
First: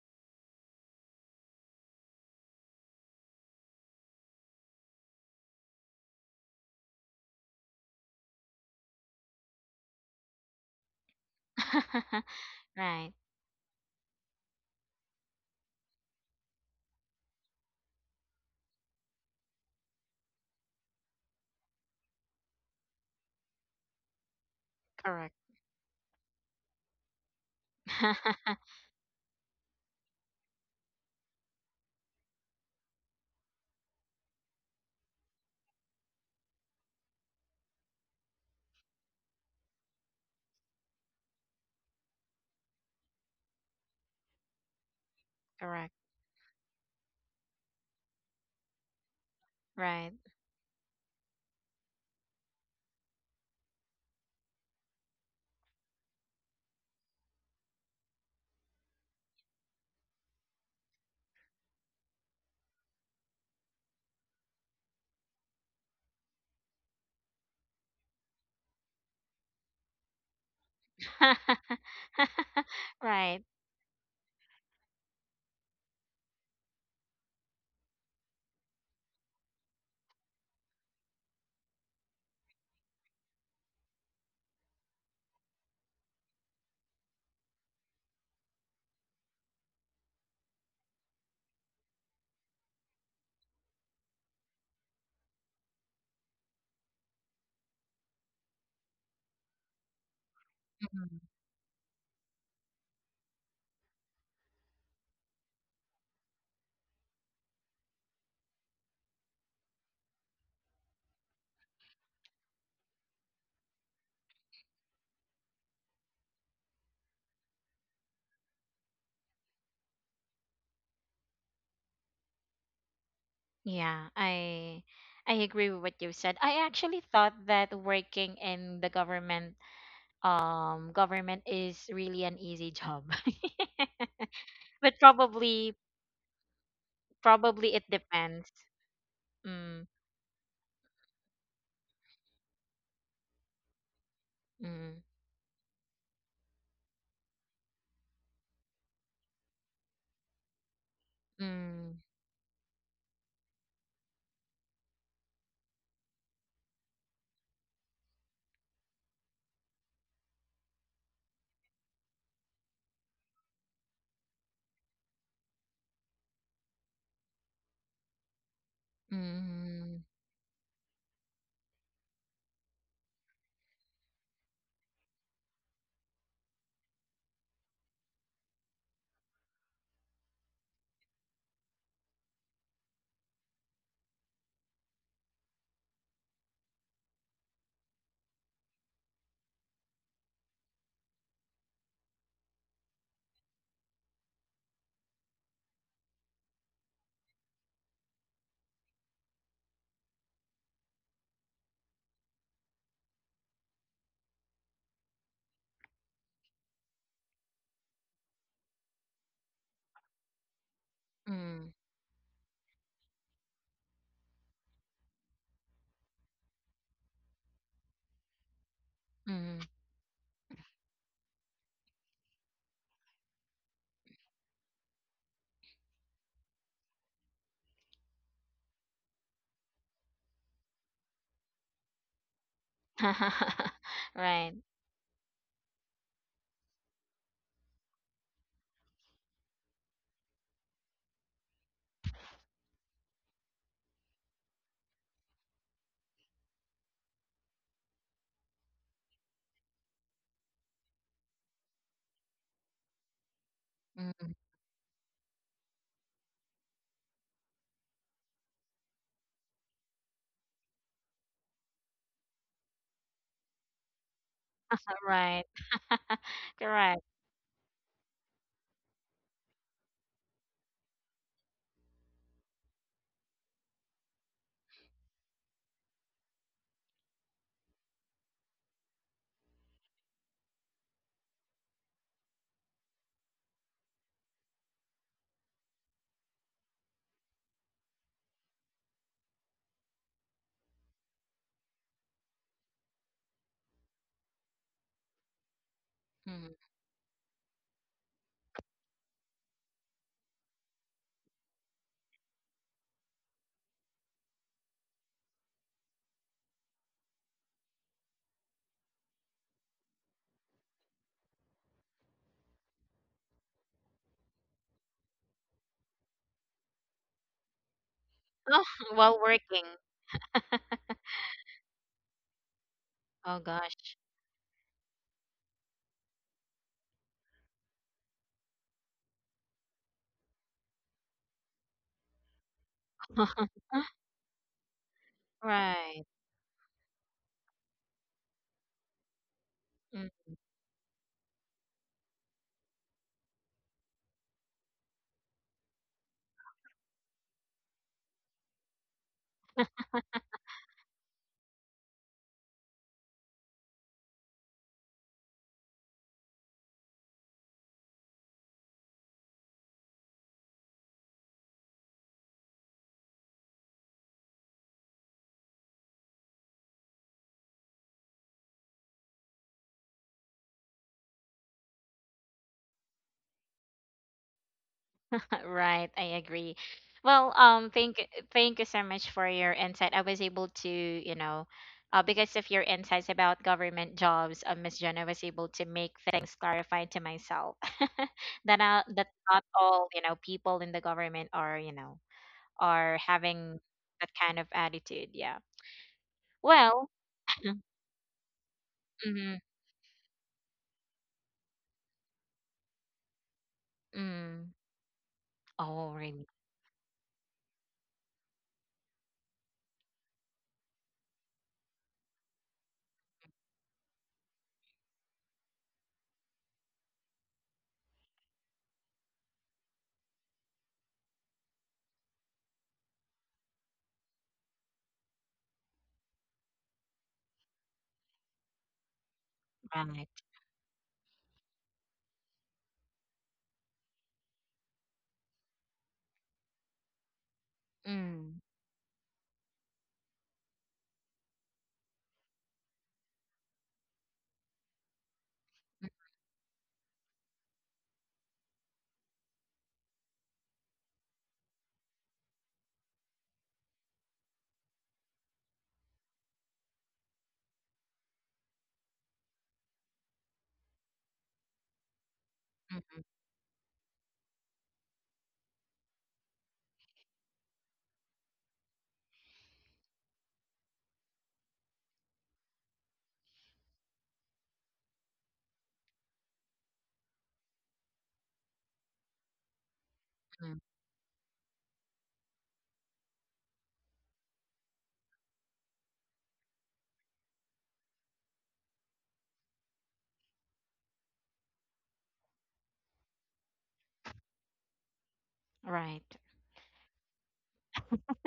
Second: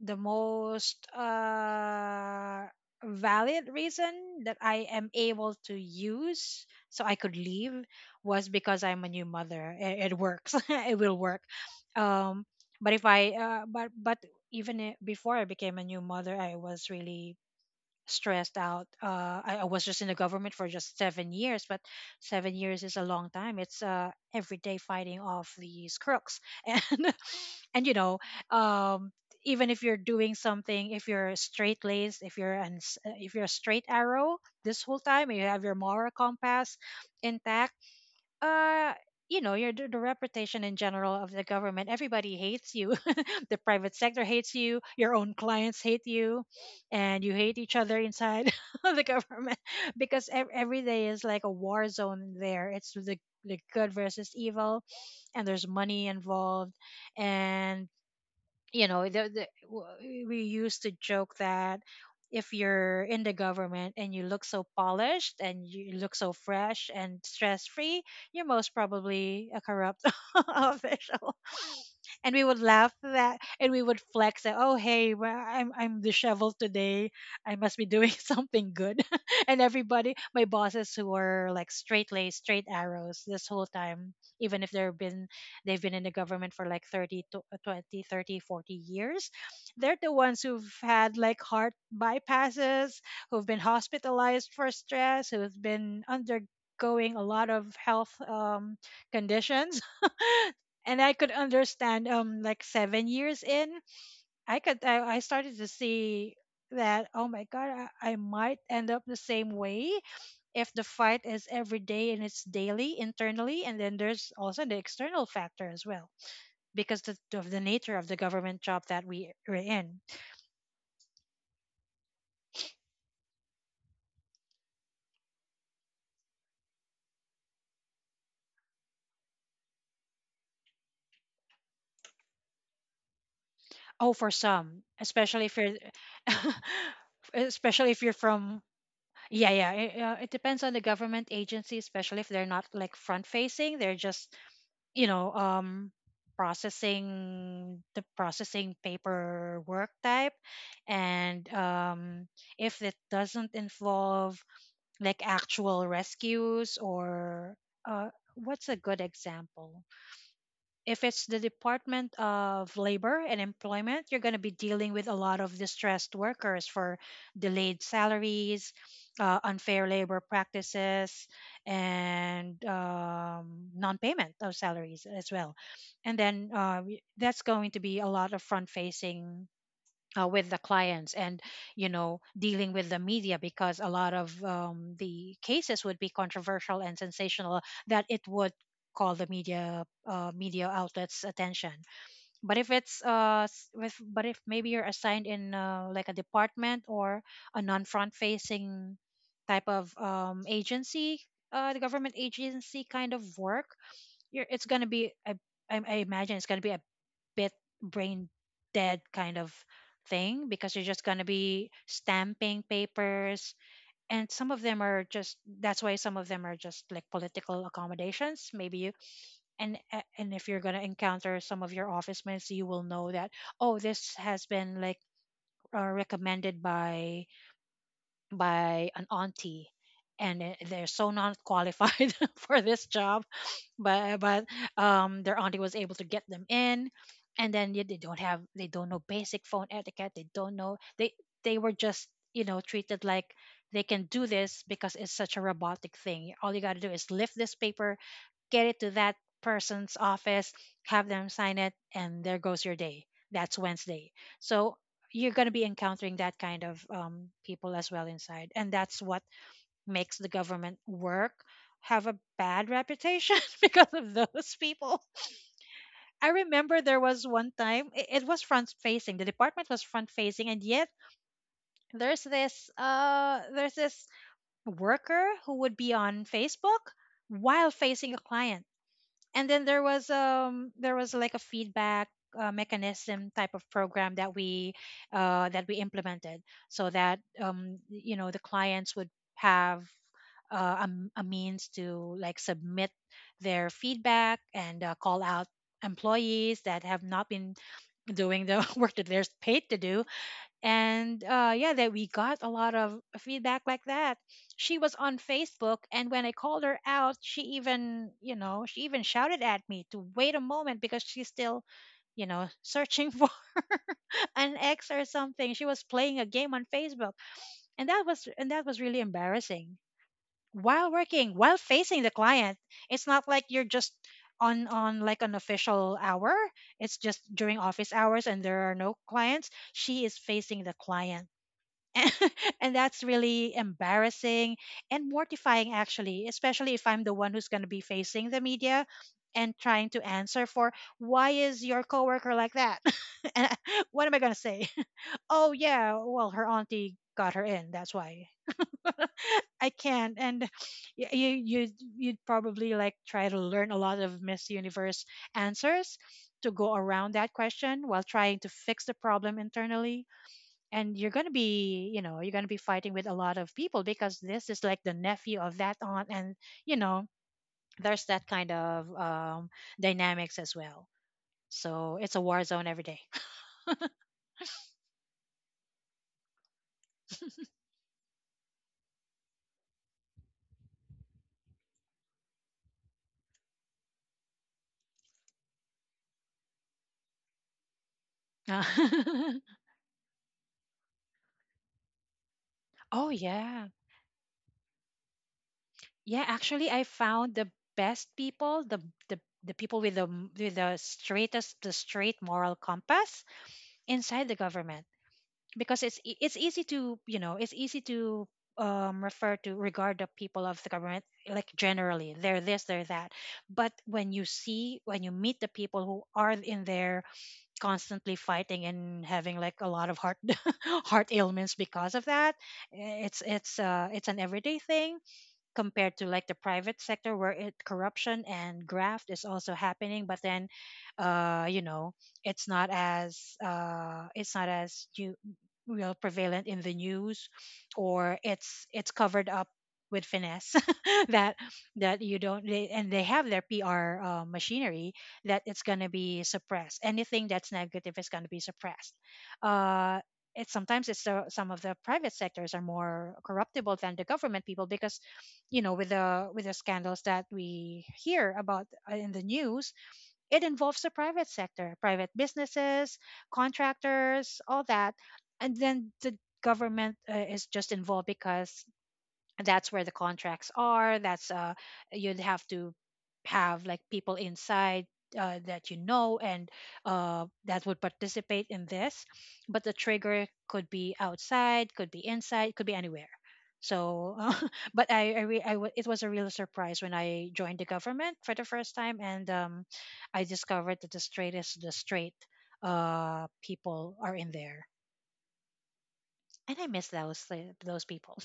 B: the most valid reason that I am able to use so I could leave was because I'm a new mother. It works. It will work. Um, but if
A: Right.
B: I but even before I became a new mother, I was really stressed out. I was just in the government for just 7 years, but 7 years is a long time. It's every day fighting
A: Correct.
B: off these crooks, and and um, even if you're doing something, if you're straight laced, if you're a straight arrow this whole time, and you have your moral compass intact. uh you know, your the reputation in general of the government, everybody hates you. The private sector hates you, your own clients
A: Correct.
B: hate you, and you hate each other inside the government,
A: Right.
B: because every day is like a war zone there. It's the good versus evil, and there's money involved. And you know, we used to joke that if you're in the government and you look so polished and you look so fresh and stress free, you're most probably a corrupt official. And we would laugh at
A: Right.
B: that, and we would flex that, oh hey, well, I'm disheveled today. I must be doing something good. And everybody, my bosses who were like straight laced straight arrows this whole time, even if they've been, they've been in the government for like 30 to 20, 30, 40 years, they're the ones who've had like heart bypasses, who've been hospitalized for stress, who've been undergoing a lot of health conditions. And I
A: Mhm.
B: could understand, like 7 years in, I could, I started to see that, oh my god, I might end up the same way if the fight is every day and it's daily internally, and then there's also the external factor as well because of the nature of the government job that we are in.
A: Yeah, I agree with what you said. I actually thought that working in the government, government is really an easy job.
B: Oh, for some,
A: But
B: especially if you're
A: probably, probably it
B: especially if you're
A: depends.
B: from, yeah, yeah,
A: Mm,
B: it, it depends on the government agency, especially if they're not like front facing. They're just,
A: mm,
B: you know, processing, the processing paperwork type, and
A: mm,
B: if it doesn't involve like actual rescues or uh what's a good example. If it's the Department of Labor and Employment, you're going to be dealing with a lot of distressed workers for delayed salaries, unfair
A: mm,
B: labor practices, and non payment of salaries as well. And then that's going to be a lot of front facing, with the clients, and you know, dealing with the media because a lot of, the cases would be controversial and sensational, that it would call the media media outlets attention. But if it's but if maybe you're assigned in, like a department or a non-front facing type of agency, the government agency kind of work, it's going to be a, I imagine it's going to be a bit brain dead kind of thing, because you're just going to be
A: mm,
B: stamping papers. And some of them are just, that's why some of them are just like political accommodations. Maybe you,
A: mm.
B: and if you're going to encounter some of your office mates, you will know that, oh, this has been like recommended by an auntie, and they're so not qualified for this job. But
A: Right.
B: their auntie was able to get them in, and then yet they don't have, they don't know basic phone etiquette, they don't know, they were just, you know, treated like they can do this because it's such a robotic thing. All you got to do is lift this paper, get it to that person's office, have them sign it, and there goes your day. That's Wednesday.
A: Mm,
B: So you're going to be encountering that kind of, people as well inside. And that's what makes the government work have a bad reputation because of those people.
A: right.
B: I remember there
A: Correct.
B: was one time, it was front facing. The department was front facing, and yet there's this worker who would be on Facebook while facing a client. And then there was, there was like a feedback mechanism type of program that we, that we implemented so that, you know, the clients would have a means to like submit their feedback and call out
A: Mm.
B: employees that have not been doing the work that they're paid to do. And yeah, that we got a lot of feedback like that. She was on Facebook, and when I called her out, she even, you know, she even shouted at me to wait a moment because she's still, you know, searching for an ex or something. She was playing a game on Facebook, and
A: Oh,
B: that was really
A: while
B: embarrassing.
A: working.
B: While working, while facing the client, it's not
A: Oh
B: like you're just
A: gosh.
B: on like an official hour. It's just during office hours, and there are no clients. She is facing the client. And that's really embarrassing and mortifying,
A: Right.
B: actually, especially if I'm the one who's going to be facing the media and trying to
A: Mm.
B: answer for why is your coworker like that. And I-, what am I going to say? Oh yeah, well, her auntie got her in, that's why. I can't. And you you'd probably like try to learn a lot of Miss Universe answers to go around that question while trying to fix the problem internally. And you're going to be, you know, you're going to be fighting with a lot of people, because this is like the nephew of that aunt, and you know, there's that kind of, dynamics as well. So it's a war zone every day.
A: Right, I agree. Well, thank you so much for your insight. I was able to, you know, because of your insights about government jobs, Miss Jenna was able to make things clarified to myself. That
B: Uh,
A: that not all, you know, people in the government are, you know, are
B: oh
A: having
B: yeah,
A: that kind of attitude. Yeah.
B: yeah, actually I
A: Well.
B: found the best people, the
A: Mm-hmm,
B: the people with the with the straightest, the straight moral compass, inside the
A: mm.
B: government, because
A: Oh, really?
B: it's easy to, you know, it's easy to, refer to, regard the people of the government like generally, they're this, they're that. But when you see, when you meet the people who are in there constantly fighting and having like a lot of heart heart ailments because of that, it's an everyday thing compared to like the private sector, where it corruption and graft is also happening,
A: Right.
B: but then, you know, it's not as it's not as, you, real prevalent in the news, or
A: Mm,
B: it's covered up with finesse that, that you don't they, and they have their PR machinery, that it's going
A: mm,
B: to be suppressed, anything that's negative is going to be suppressed. uh it's sometimes some of the private sectors are more corruptible than the government people, because you know, with the scandals that we hear about, in the news, it involves the private sector, private
A: mm, mm,
B: businesses, contractors, all that. And then the government, is just involved because that's where the contracts are. That's you'd have to have like people inside, that you know, and that would participate in this. But the trigger
A: mm.
B: could be outside, could be inside, could be anywhere. So but I, re- I w- it was a real surprise when I joined the government for the first time, and I discovered that the straightest, the straight, people are in there.
A: Right.
B: And I miss those people.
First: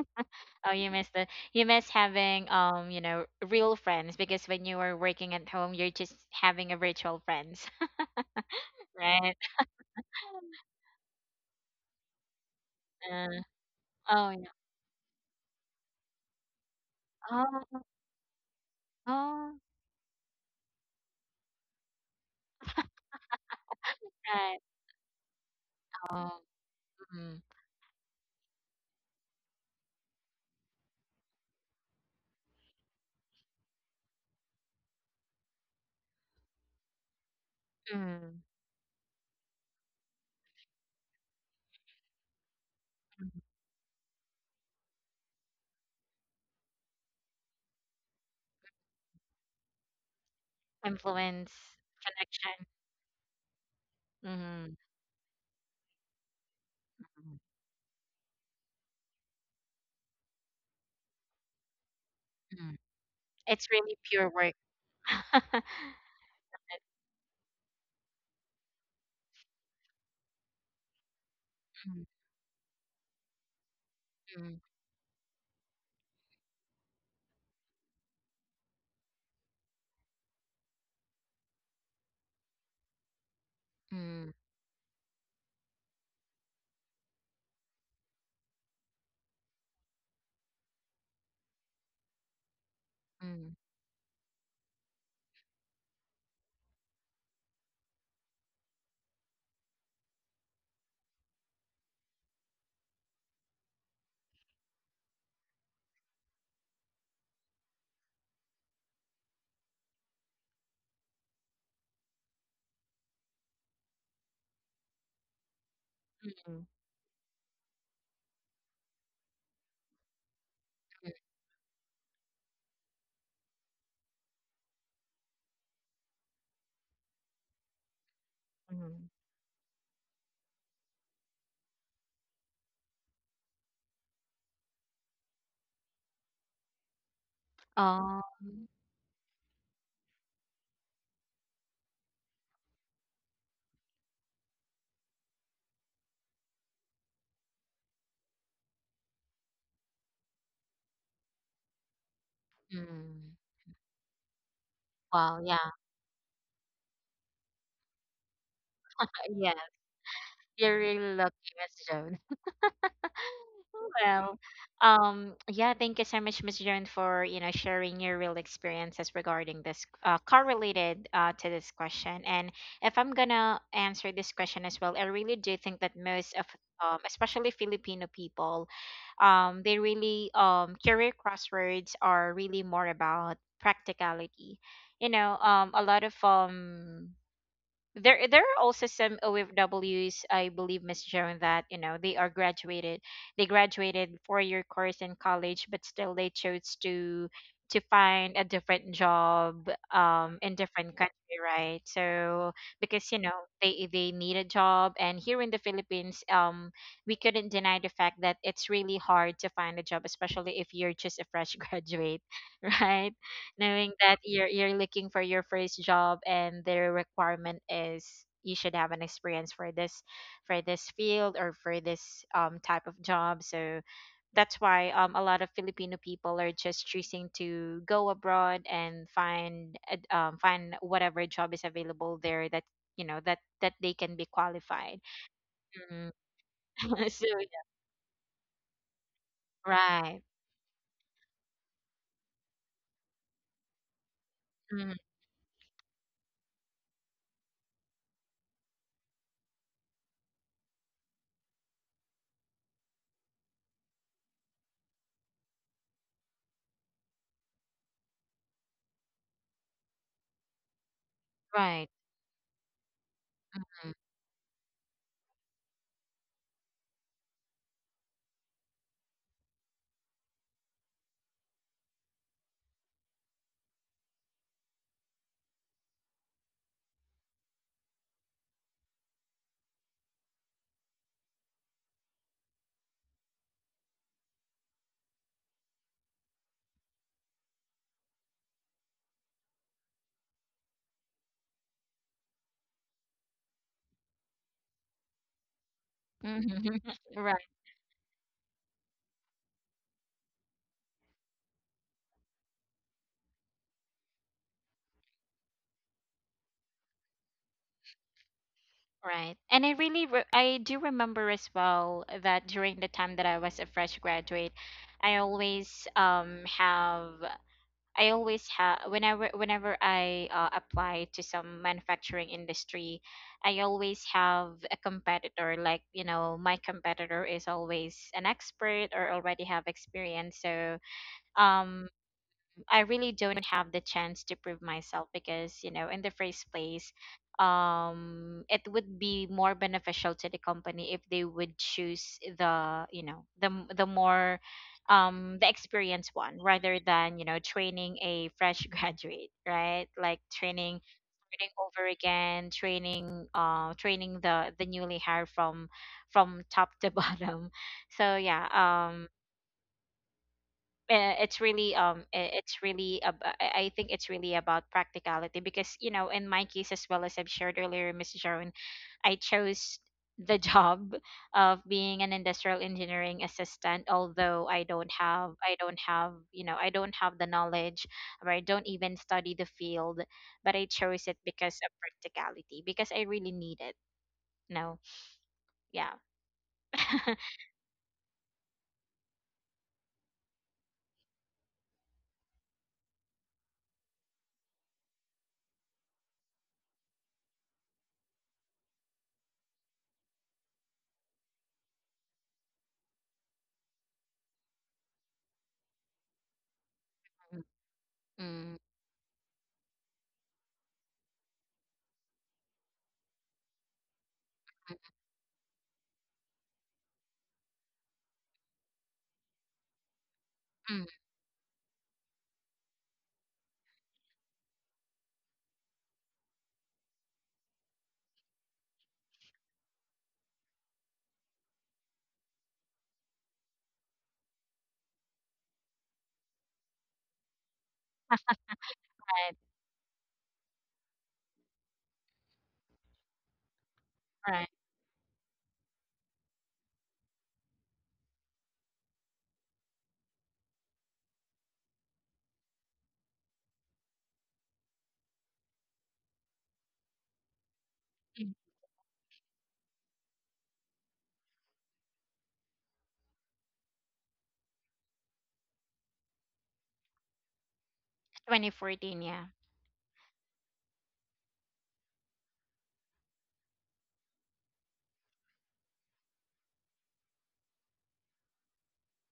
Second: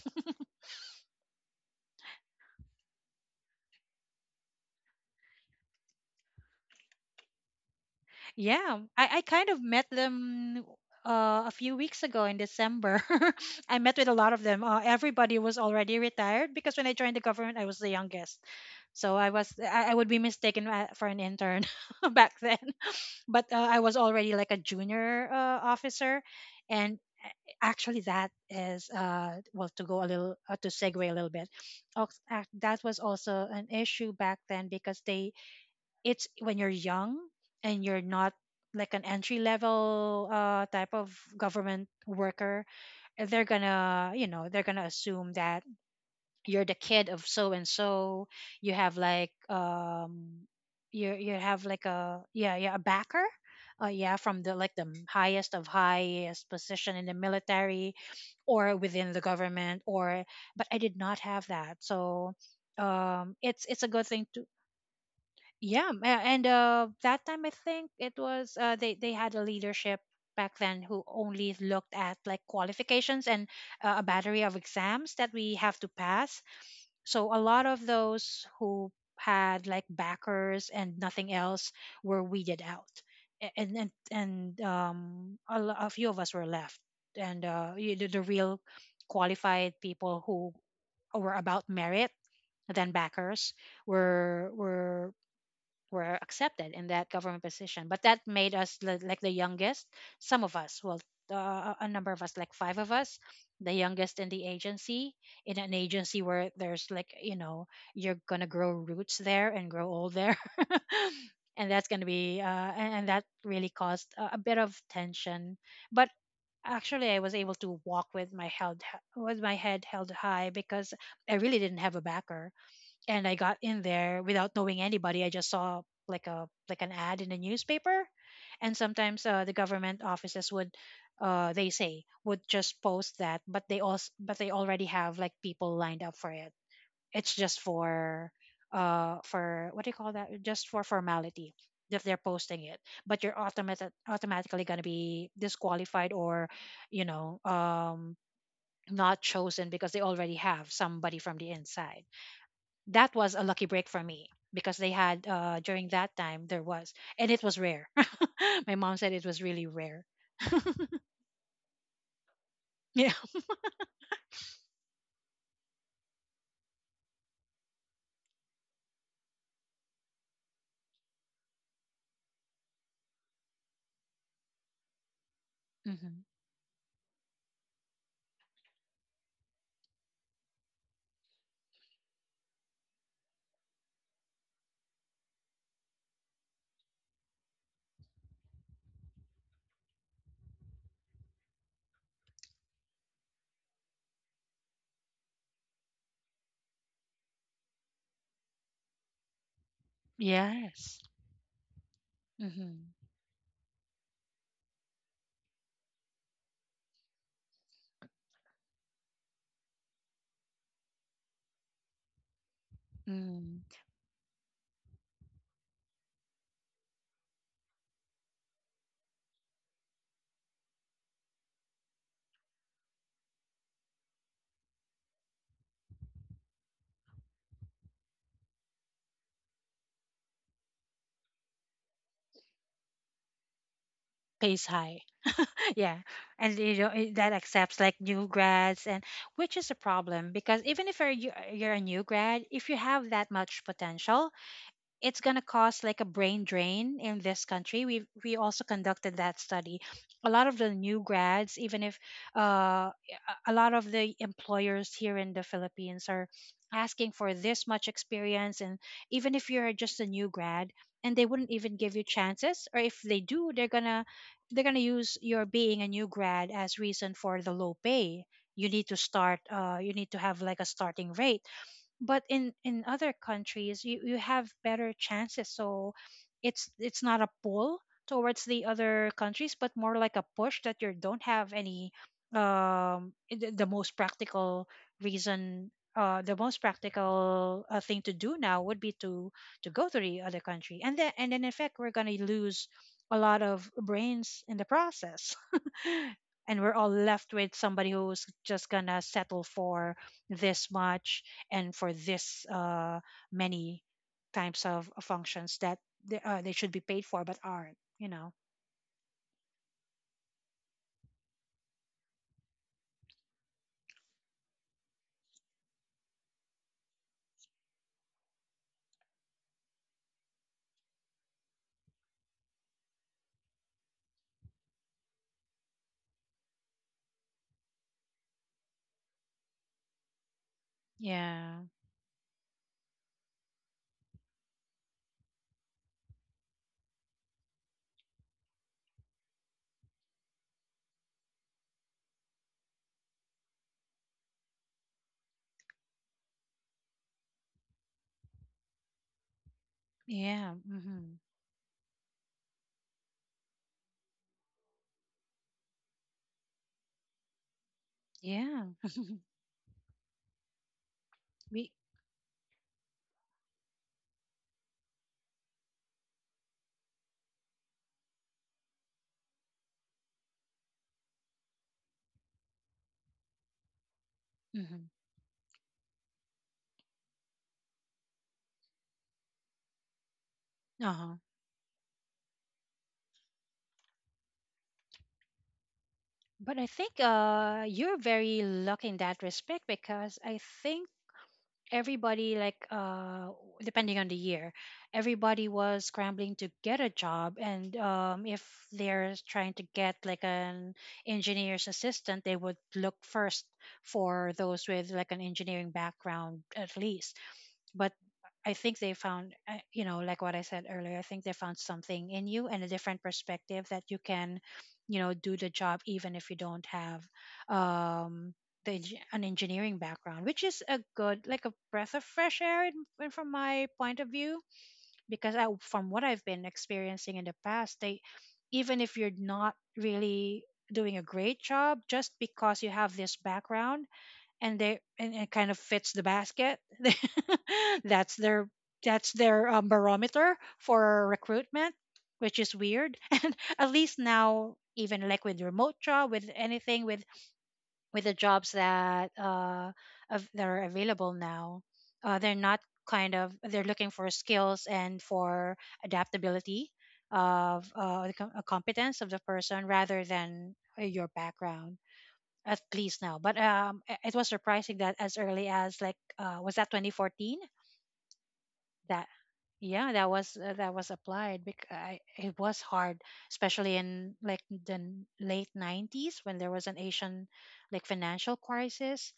A: Oh, you miss the, you miss having, you know, real friends, because when you are working at home, you're just having a virtual friends,
B: Yeah, I
A: right?
B: kind of met them, a few weeks ago in December.
A: Uh,
B: I met with a lot
A: oh,
B: of
A: yeah.
B: them. Everybody was already retired because when I joined the government, I was
A: Oh,
B: the youngest. So I was,
A: oh,
B: I would be mistaken for an intern back then. But I was already like a
A: right.
B: junior officer,
A: Oh,
B: and
A: mm,
B: actually that is well, to go a little, to segue a little bit, that was also an issue back then, because they, it's when you're young and you're not
A: mm,
B: like an entry level type of government worker,
A: mm.
B: they're gonna, you know, they're gonna assume that you're the kid of so and so, you have like you have
A: Influence,
B: like a, yeah,
A: connection.
B: yeah, a backer, yeah, from the like
A: Mm,
B: the highest of highest position in the
A: mm,
B: military or within the government or, but I did not have that. So
A: mm.
B: it's
A: It's
B: it's a
A: really
B: good thing
A: pure
B: to,
A: work.
B: yeah, and that time I think it was, they had a leadership back then who only looked
A: Mm,
B: at like qualifications and, a battery of
A: mm,
B: exams that we have to pass. So a lot of those who had like backers and nothing else were weeded out.
A: mm,
B: And a few of us were left, and the real qualified people who were about merit than backers
A: mm,
B: were were were accepted in that government position. But that made us like the youngest. Some of us, well, a number of us, like five of us, the youngest in the agency. In an agency where there's you're gonna grow roots there and grow old there. And that's going to be, and that really caused a bit of tension. But
A: mm,
B: actually, I was able to walk with my head held high because
A: mm,
B: I really didn't have a backer, and I got in there without knowing anybody. I just saw like a like an ad in the newspaper, and
A: mm.
B: sometimes the government offices would, they say would just post that, but they also but they already have like people lined up for it. It's just
A: Oh,
B: for what do you call that? Just for formality if they're posting it, but you're automatic automatically gonna be disqualified or, you know, um, not chosen because they already have somebody from the inside that was a
A: mm.
B: lucky break for me because they had
A: Wow, yeah,
B: during that time there was, and it was rare. My mom said it was
A: yeah.
B: really rare.
A: You're really lucky, Miss Jo.
B: Yeah.
A: Well, yeah, thank you so much, Miss Joan, for you know sharing your real experiences regarding this correlated to this question. And if I'm gonna answer this question as well, I really do think that
B: Hmm.
A: most of especially Filipino people, they really career crossroads are really more about practicality. You know, a lot of there there are also some OFWs, I believe, Miss Joan, that you know, they graduated 4 year course in college, but still they chose to find a different job in
B: Yes.
A: different country, right? So
B: Hmm.
A: because you know they need a job, and here in the Philippines, we couldn't deny the fact that it's really hard to find a job, especially if you're just a fresh graduate, right?
B: Mm.
A: Knowing that you're looking for your first job, and their requirement is you should have an experience for this, for this field or for this type of job. So that's why a lot of Filipino people are just choosing to go abroad and find find whatever job is available there, that you know that, that they can be
B: Pays high.
A: qualified.
B: Yeah,
A: Mm.
B: and you know
A: So
B: that
A: yeah,
B: accepts like new grads and which is a
A: right.
B: problem because even if you're a new grad, if you have that much potential
A: Mm,
B: it's going to cause like a brain drain in this country. We also conducted that study. A lot of the new grads, even if uh, a lot of the employers here in the Philippines are asking for this much experience, and even if you're just a new grad, and they wouldn't even
A: right.
B: give you chances, or if they do, they're
A: Mm.
B: gonna they're gonna use your being a new grad as reason for the low pay. You need to start. You need to have like a starting rate, but in other countries you have better chances, so it's not a pull towards the other countries but more like a push that you don't have any the most practical reason, the most practical thing to do now would be to go to the other country, and then and in effect we're going to lose a lot of brains in the process. And we're all
A: Mhm.
B: left with somebody who's just gonna settle for this much and for this many types of functions that they should be paid for but aren't, you know.
A: Right. And I really I do remember as well that during the time that I was a fresh graduate, I always um have I always have, whenever, whenever I apply to some manufacturing industry, I always have a competitor, like, you know, my competitor is always an expert or already have experience. So,
B: Yeah,
A: um I really don't have the chance to prove myself, because, you know, in the first place, it would be more beneficial to the company if they would choose the, you know, the more, the experienced one rather than, you know, training a fresh graduate, right? Like
B: yeah.
A: training,
B: Hmm.
A: training over again, training, training the newly hired from top to bottom. So yeah,
B: Yeah.
A: it's
B: We.
A: really it's really I think it's really about practicality, because you know in my case as well, as I've shared earlier, Miss Joan, I chose the job of being an industrial engineering assistant, although
B: Hmm.
A: I don't have, you know, I don't have the knowledge, or I don't even study the field, but I chose
B: Uh-huh.
A: it because of practicality, because I really need it. No. Yeah.
B: But I think you're very lucky in that respect, because I think everybody depending on the year, everybody was scrambling to get a job, and if they're trying to get like an engineer's assistant, they would look first for those with like an engineering background at least. But
A: Mm,
B: I
A: mm,
B: think they found, you know, like what I said earlier, I think they found something in you and a different perspective that you can,
A: mm,
B: you know, do the job even if you don't have um, the an engineering background, which is a
A: mm.
B: good, like a breath of fresh air in, from my point of view, because I, from what I've been experiencing in the past, they, even if you're not really doing a great job, just because you have this background and it kind of fits the basket that's their that's
A: Right,
B: their barometer for recruitment, which is weird. And at least
A: right.
B: now, even like with remote job, with anything, with the jobs that that are available now, they're not, kind of they're looking for skills and for adaptability of
A: Mm,
B: competence of the person rather than your background, at least now. But it was surprising that as early as like was that 2014
A: 2014.
B: that,
A: Yeah.
B: yeah, that was applied because I, it was hard, especially in like the late 90s when there was an Asian like financial crisis.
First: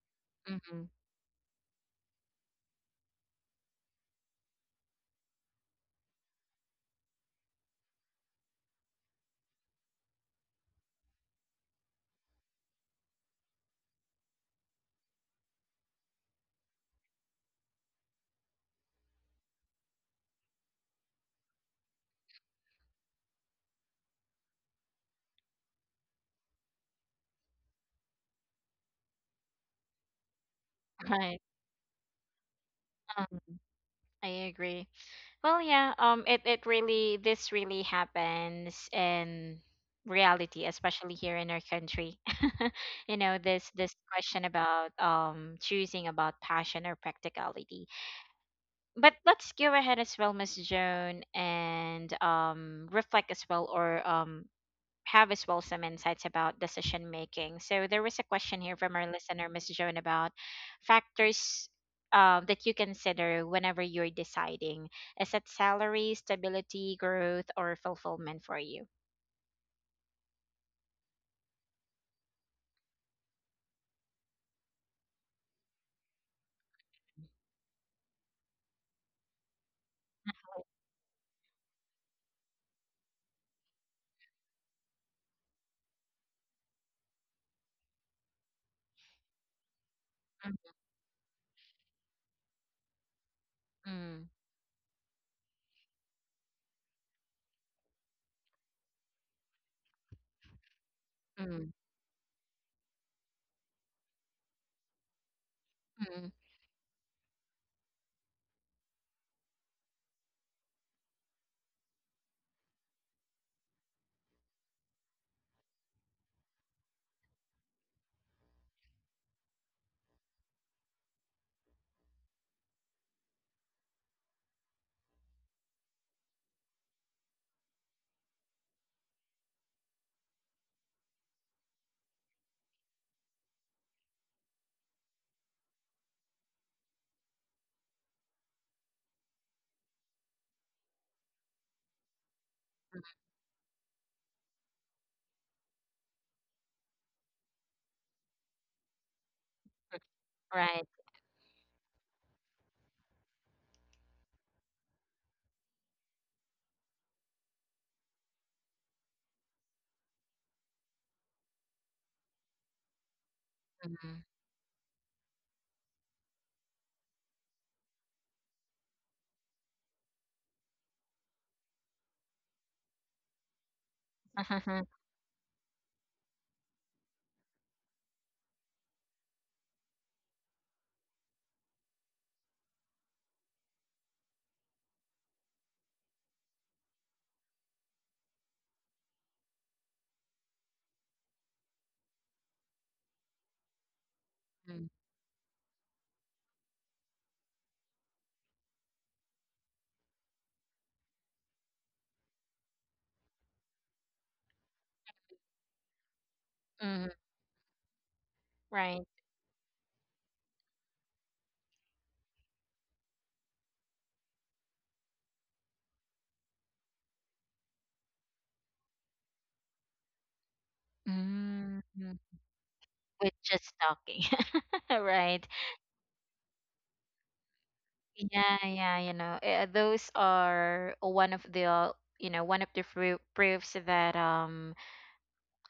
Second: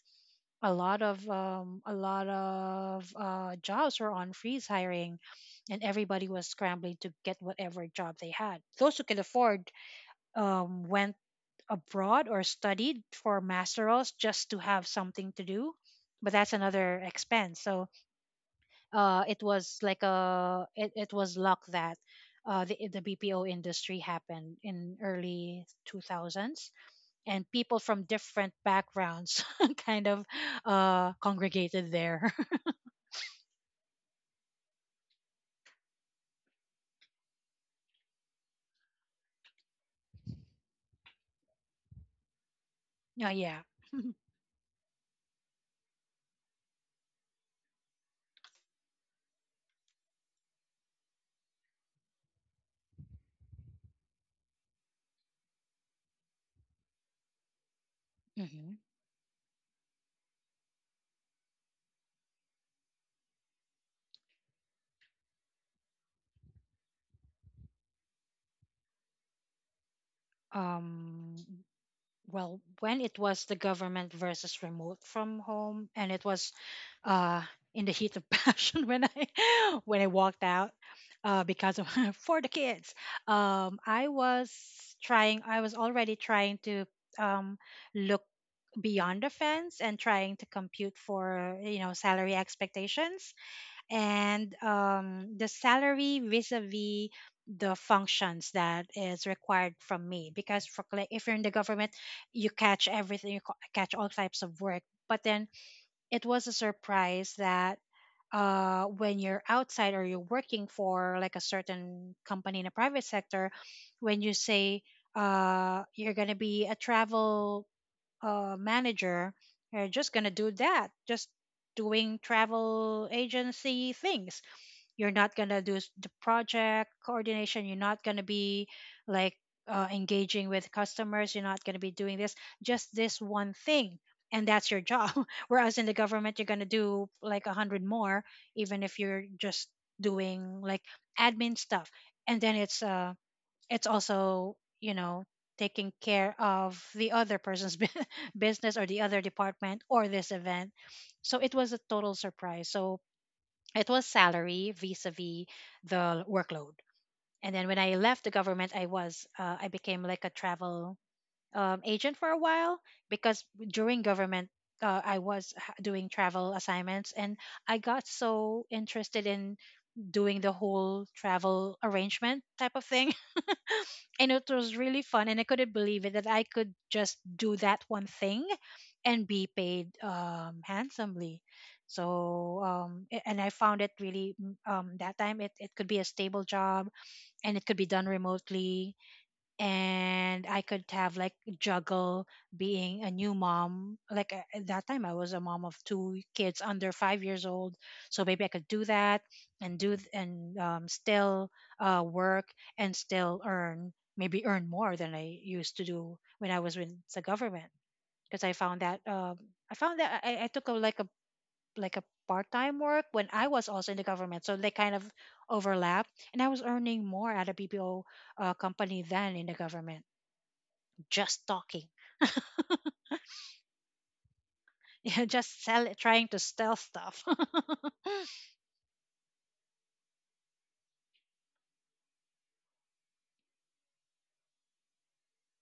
A: Hmm.
B: A lot of jobs were on freeze hiring, and everybody was scrambling to get whatever job they had. Those who could afford went abroad or studied for masterals just to have something to do, but that's another expense. So it was like a it, it was luck that the bpo industry happened in early 2000s, and people from different backgrounds kind of
A: Right.
B: congregated there.
A: Um, I agree. Well, yeah, it, it really, this really happens in reality, especially here in our country. You
B: Yeah,
A: know,
B: yeah.
A: this question about choosing about passion or practicality. But let's go ahead as well, Miss Joan, and reflect as well, or have as well some insights about decision making. So there was a question here
B: Hmm.
A: from our listener, Miss Joan, about factors that you consider whenever you're deciding. Is it salary, stability, growth, or fulfillment for you?
B: um, well, when it was the government versus remote from home, and it was uh in the heat of passion when I when I walked out because of for the kids, I was trying I was already trying to um look beyond the fence and trying to compute for, you know, salary expectations
A: Mm,
B: and the salary vis-a-vis the functions that is required from me, because if you're in the
A: mm,
B: government you catch everything, catch all types of work. But then it
A: mm,
B: was a surprise that when you're outside or you're working for like a certain company in a private sector, when you say you're going to be a travel manager, you're just going to do that, just doing travel agency things. You're not gonna do the project coordination. You're not gonna be like engaging with customers. You're not gonna be doing this. Just this one thing, and that's your job. Whereas in the government, you're gonna do like a hundred more, even if you're just doing like admin stuff. And then
A: mm,
B: it's also, you know, taking care of the other person's business or the other department or this event.
A: right.
B: So it was a total surprise. So it was salary vis-a-vis the workload. And then when I left the government, I was I became like a travel agent for a while, because during
A: Mm,
B: government I was doing travel assignments, and I got so interested in doing the whole travel arrangement type of thing, and it was really fun, and I couldn't believe it that I could just do that one thing and be paid handsomely. So and I found it really that time it could be a stable job, and it could be done remotely, and I could have like juggle being a new mom. Like at
A: mm,
B: that time, I was a mom of two kids under 5 years old, so maybe I could do that and do th- and still work and still earn, maybe earn more than I used to do when I was with
A: mm,
B: the government, because I found
A: right.
B: that I found that I took a like a like a part time work when I was also in the government, so they kind of overlap, and I was earning more at a BPO company than in the government, just
A: Mm,
B: talking.
A: mm. With just talking.
B: Yeah,
A: Right.
B: just sell trying to sell stuff.
A: Yeah, yeah, you know, eh, those are one of the, you know, one of the proofs that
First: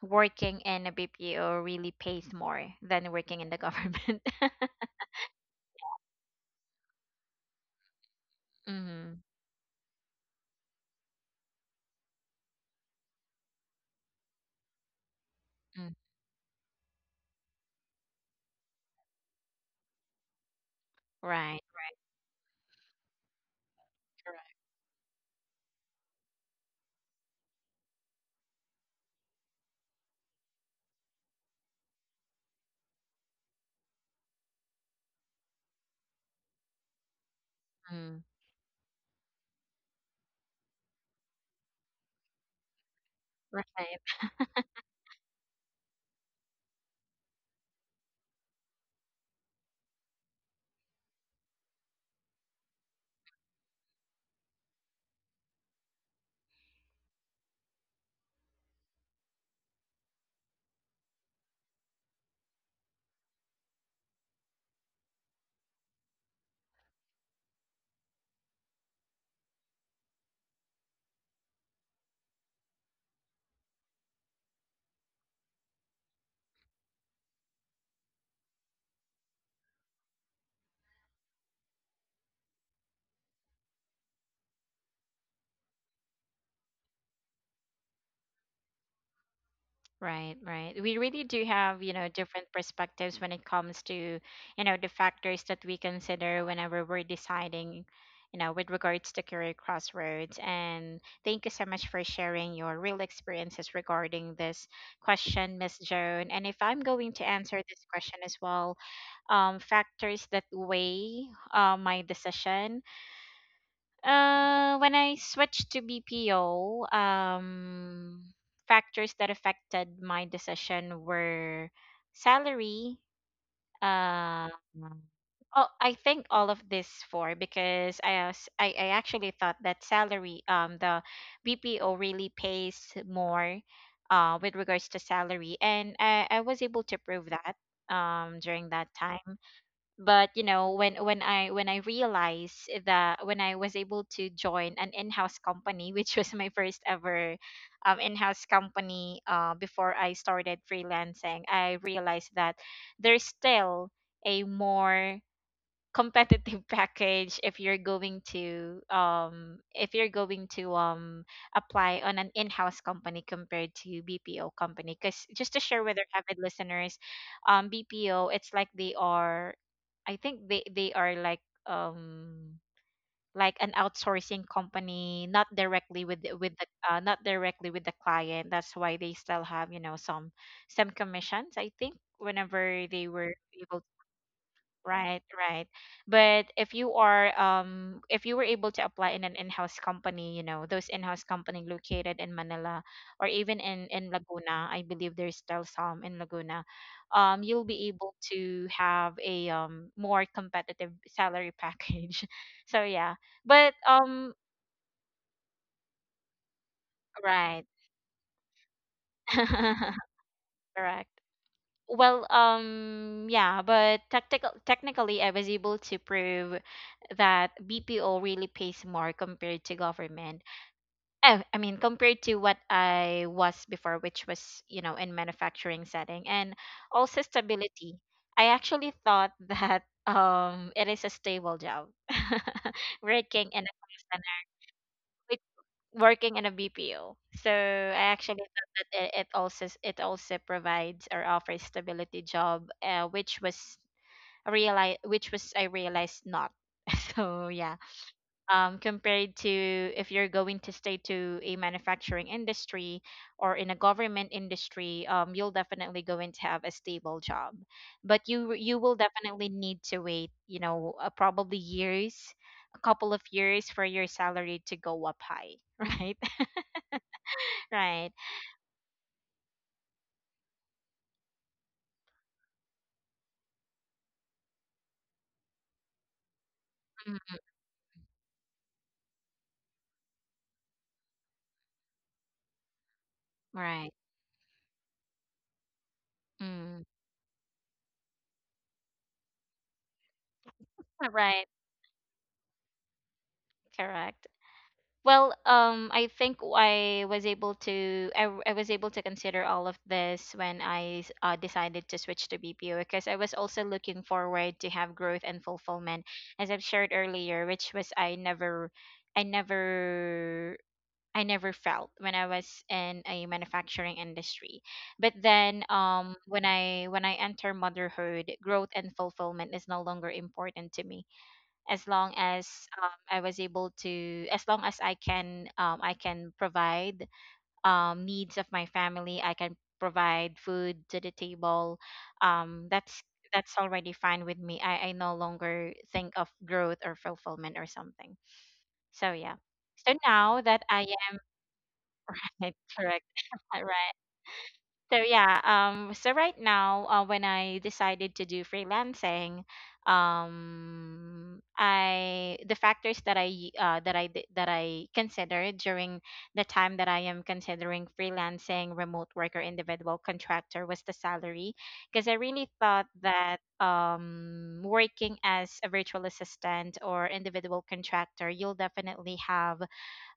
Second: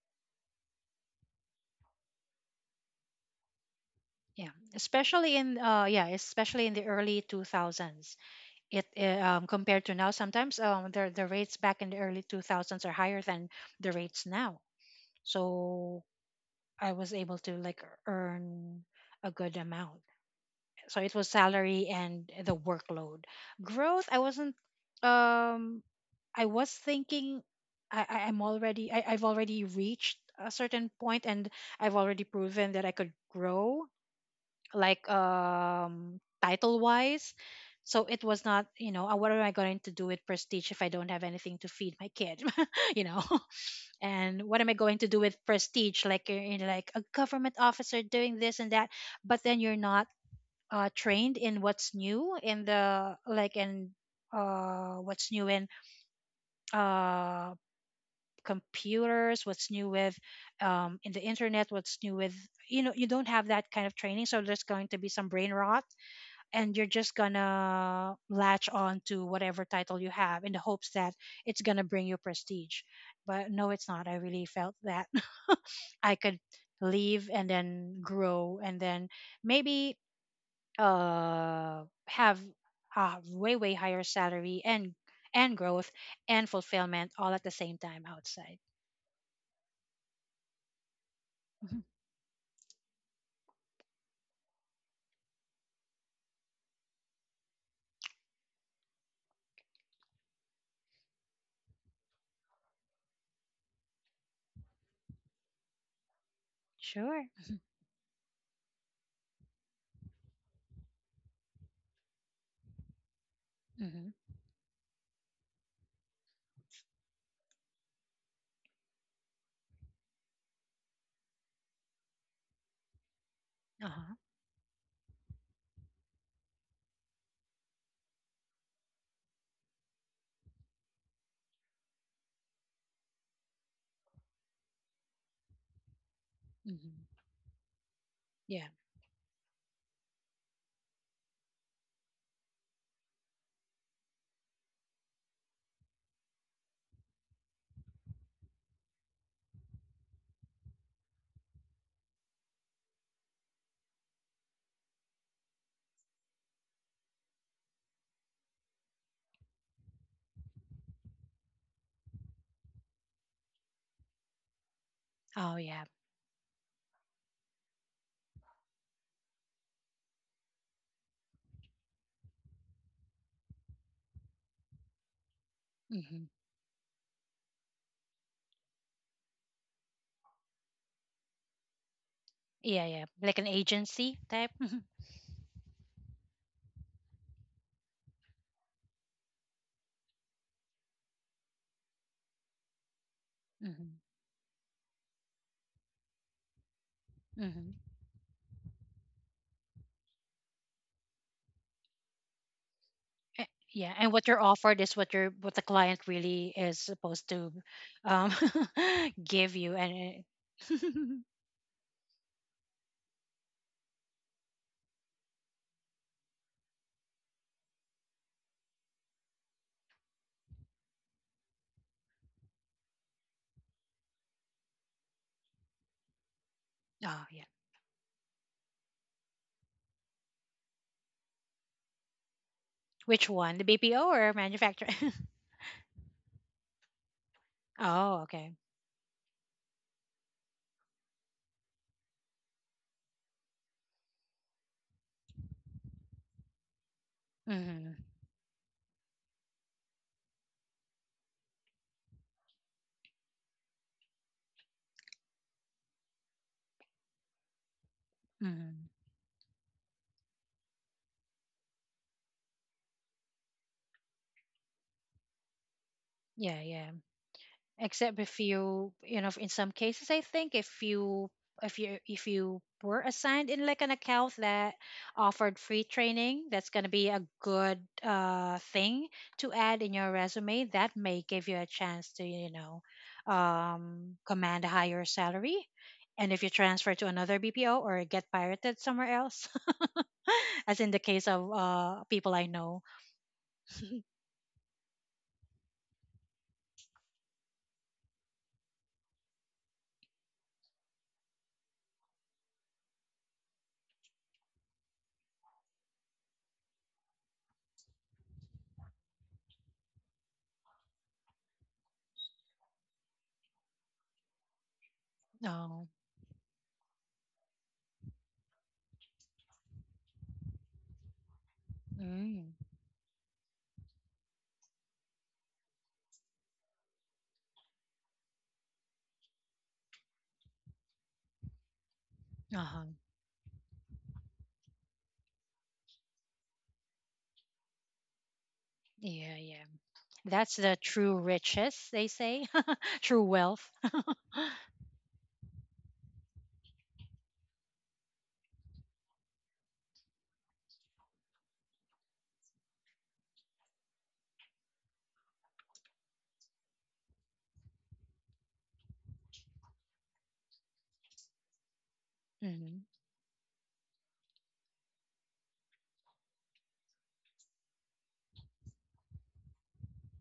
A: working in a BPO really pays more than working in the government.
B: Yeah, especially in yeah, especially in the early 2000s. It
A: Mm-hmm.
B: Compared to now, sometimes the rates back in the early 2000s are higher than the rates now.
A: Mm,
B: So I was able to like earn a good amount. So it was
A: right.
B: salary and the workload. Growth, I wasn't
A: Correct.
B: um I was thinking I've already reached a certain point, and I've already proven that I could grow, like title wise. So it
A: Mm,
B: was not, you know, what am I going to do with prestige if I don't have anything to feed my kid? You know.
A: right.
B: And what am I going to do with prestige, like you're in like a government officer doing this and that, but then you're not trained in what's new in the like in what's new in uh, computers, what's new with in the internet, what's new with, you know, you don't have that kind of training, so there's going to be some brain rot, and you're just gonna latch on to whatever title you have in the hopes that it's gonna bring you prestige. But no, it's not. I really felt that I could leave and then grow and then maybe have a way higher salary and growth and fulfillment all at the same time outside.
A: Right, right. We really do
B: Mhm.
A: have, you know, different perspectives when it comes to, you know, the factors that we consider whenever we're deciding, you know, with regards to career crossroads. And thank you so much for sharing your real experiences regarding this question, Miss Joan. And if I'm going
B: Sure.
A: to answer this question as well, factors that weigh my decision
B: Hmm.
A: when I switched to BPO, factors that affected my decision were salary.
B: Uh-huh.
A: Uh, oh, I think all of this four because I, was, I actually thought that salary the BPO really pays more, with regards to salary, and I was able to
B: Hmm.
A: prove that
B: Yeah.
A: during that time. But you know when I realized that when I was able to join an in-house company which was my first ever in-house company before I started freelancing I realized that there's still a more competitive package if you're going to if you're going to apply on an in-house company compared to BPO company. Because just
B: Oh
A: to
B: yeah.
A: share with our avid listeners, BPO it's like they are, I think they are like an outsourcing company, not directly with
B: Hmm.
A: with the not directly with the client, that's why they still have, you know, some commissions I think,
B: Yeah,
A: whenever
B: yeah,
A: they were
B: like an
A: able.
B: agency type. Hmm.
A: Right, right. But if you are if you were able to apply in an in-house company, you know, those in-house company located in Manila or even
B: Hmm.
A: in Laguna, I believe there's still some in Laguna. You'll
B: Hmm.
A: be able to have a more competitive salary package. So yeah. But
B: Yeah, and what
A: um,
B: you're offered is what you're what the client really is supposed to
A: right.
B: um give you and uh,
A: Correct. Well, yeah, but tactical technically, I was able to prove that BPO really pays more compared to government. I mean, compared to what I was before, which was, you know, in manufacturing setting, and
B: oh
A: also
B: yeah.
A: stability. I actually thought that it is a stable job,
B: Which
A: working
B: one, the
A: in a call
B: bpo or
A: center,
B: manufacturer?
A: working in a BPO. So I
B: Oh
A: actually
B: okay.
A: thought that it also it also provides or offers stability job, which was realize, which was I realized not. So yeah,
B: Hmm.
A: compared to if you're going to stay to a manufacturing industry or in a government industry, you'll definitely going to have a stable job, but you
B: Hmm.
A: will definitely need to wait, you know, probably years, a couple of years for your salary to go up high, right?
B: Yeah, yeah.
A: Right.
B: Except if you, you know, in some cases, I think if you were assigned in like an account that offered free training, that's gonna be a
A: Mm,
B: good thing to add in your resume. That may give you a chance to, you know,
A: right.
B: command a higher salary. And if you
A: Mm,
B: transfer to another BPO or get pirated somewhere else, as in the case of
A: right.
B: people I know.
A: Correct. Well, I think I was able to I was able to consider all of this when I decided to switch to BPO because I was also looking forward to have growth and fulfillment, as I've shared earlier, which was I never I never felt when I was in a manufacturing industry. But then
B: Oh,
A: when I enter motherhood, growth and fulfillment is no longer important to me, as long
B: mm,
A: as I was able to, as long as I can provide needs of my family. I can provide food to the table.
B: uh
A: Um,
B: huh.
A: that's that's already fine with me. I no longer think of growth or fulfillment or something. So
B: Yeah,
A: yeah.
B: yeah.
A: So now
B: That's
A: that
B: the
A: I
B: true riches, they say,
A: am correct,
B: true
A: right?
B: wealth.
A: So yeah, so right now, when I decided to do freelancing, I the factors that I considered during the time that I am considering freelancing, remote work, or individual contractor was the salary, because I really
B: Hmm.
A: thought that working as a virtual assistant or individual contractor, you'll definitely have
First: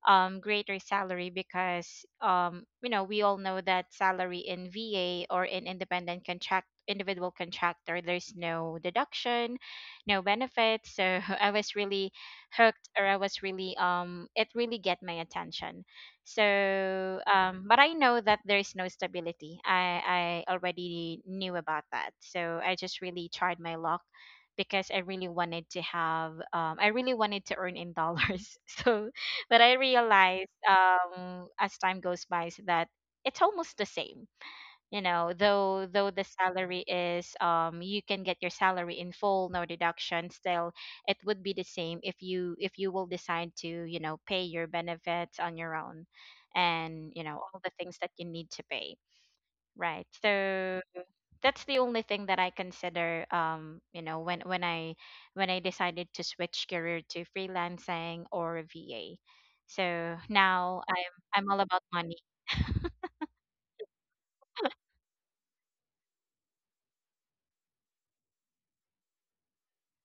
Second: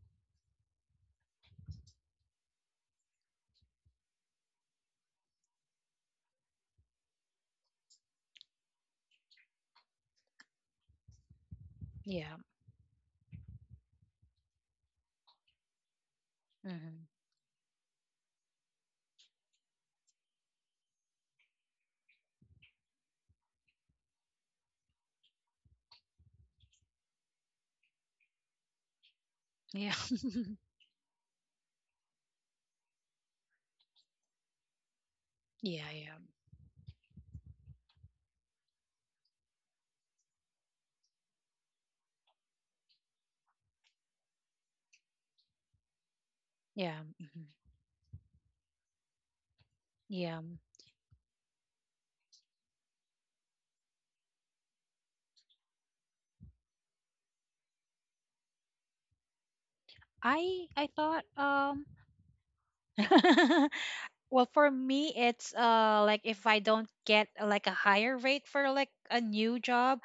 A: greater salary, because you know we all know that salary in VA or in independent contract individual contractor there's no deduction, no benefits, so I was really
B: Yeah.
A: hooked, or I was really it really get my attention.
B: Hmm.
A: So um, but I know that there's no stability, i already knew about that, so I just really tried my luck because I really wanted to have I really wanted to earn in dollars. So, but I
B: Yeah.
A: realized as time goes by is that it's almost the same. You know,
B: Yeah.
A: though
B: Yeah.
A: the salary is you can get your salary in full, no deduction. Still, it would be the same if you will decide to, you know, pay your benefits on your own,
B: Yeah.
A: and you know
B: Hmm.
A: all the things that you need to pay. Right.
B: Yeah.
A: So that's the only thing that I consider, you know, when when I decided to switch career to freelancing or VA. So now
B: I
A: I'm
B: thought
A: I'm all about money.
B: Well, for me it's like if I don't get like a higher rate for like a new job,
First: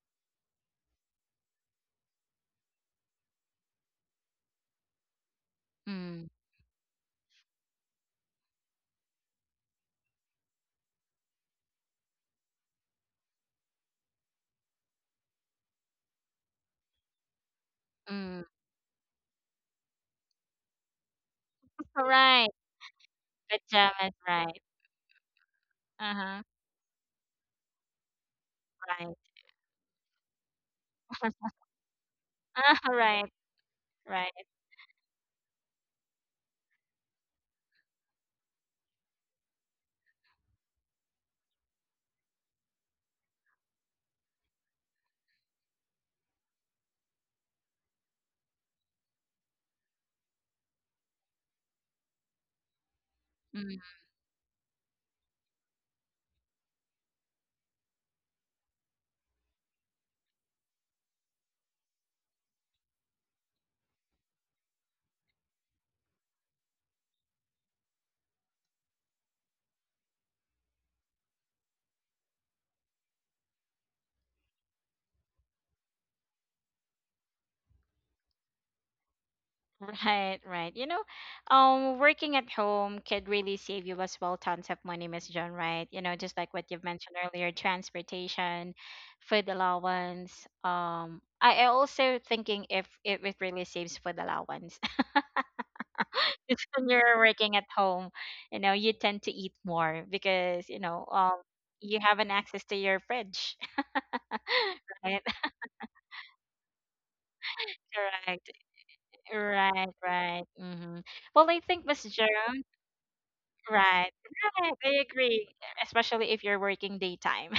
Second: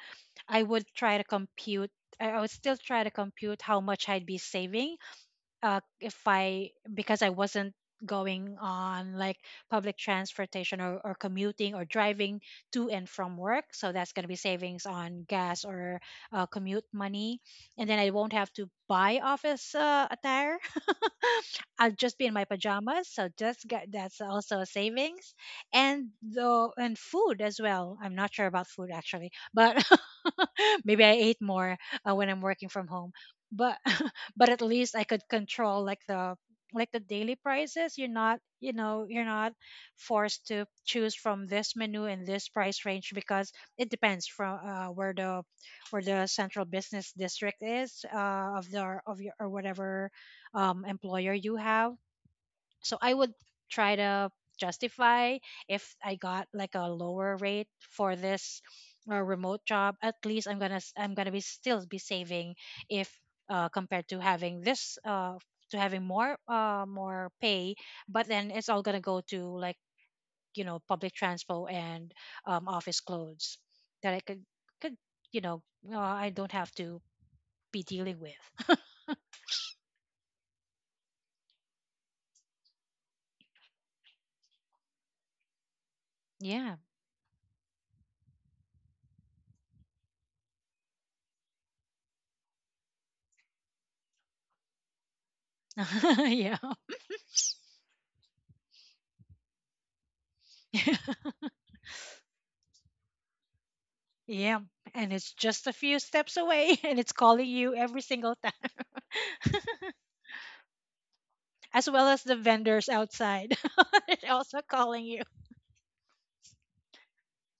B: I would try to compute I would still try to compute how much I'd be saving if
A: Mm,
B: I, because I wasn't going on like public transportation or commuting or driving to and from work, so that's going to be savings on gas or commute money, and then I won't
A: mm.
B: have to buy office attire. I'll
A: All
B: just be in my
A: right.
B: pajamas. So just get
A: Pajamas,
B: that's also
A: right.
B: a savings, and
A: Uh-huh.
B: though and food as well. I'm not sure about food
A: Right.
B: actually, but maybe I ate more when I'm working from
A: Uh-huh.
B: home.
A: Right.
B: But
A: Right.
B: but at least I could control like the daily prices. You're not, you're not forced to choose from this menu and this price range, because it depends from where the central business district is, of the of your or whatever employer you have. So I would try to justify if I got like a lower rate for this remote job. At least I'm gonna I'm gonna be still be saving if compared to having this to having more more pay. But then it's all gonna go to like, you know, public transport and office clothes that I could, you know, I don't have to be dealing with.
A: Right, right. You know, working at home could really save you as well tons of money, Miss John, right? You know, just like what
B: Yeah.
A: you've mentioned earlier, transportation, food allowance. I also thinking if it really saves food allowance.
B: Yeah.
A: Because when you're working at home, you know, you tend to eat more because, you know, you haven't access to your fridge.
B: Yeah, and
A: Right,
B: it's just a few steps away and it's calling you every single
A: correct.
B: time.
A: Right, right. Mm-hmm. Well, I think,
B: As
A: Miss
B: well as the
A: Joan.
B: vendors outside.
A: Right.
B: It's also
A: Right. I
B: calling you.
A: agree. Especially if you're working daytime.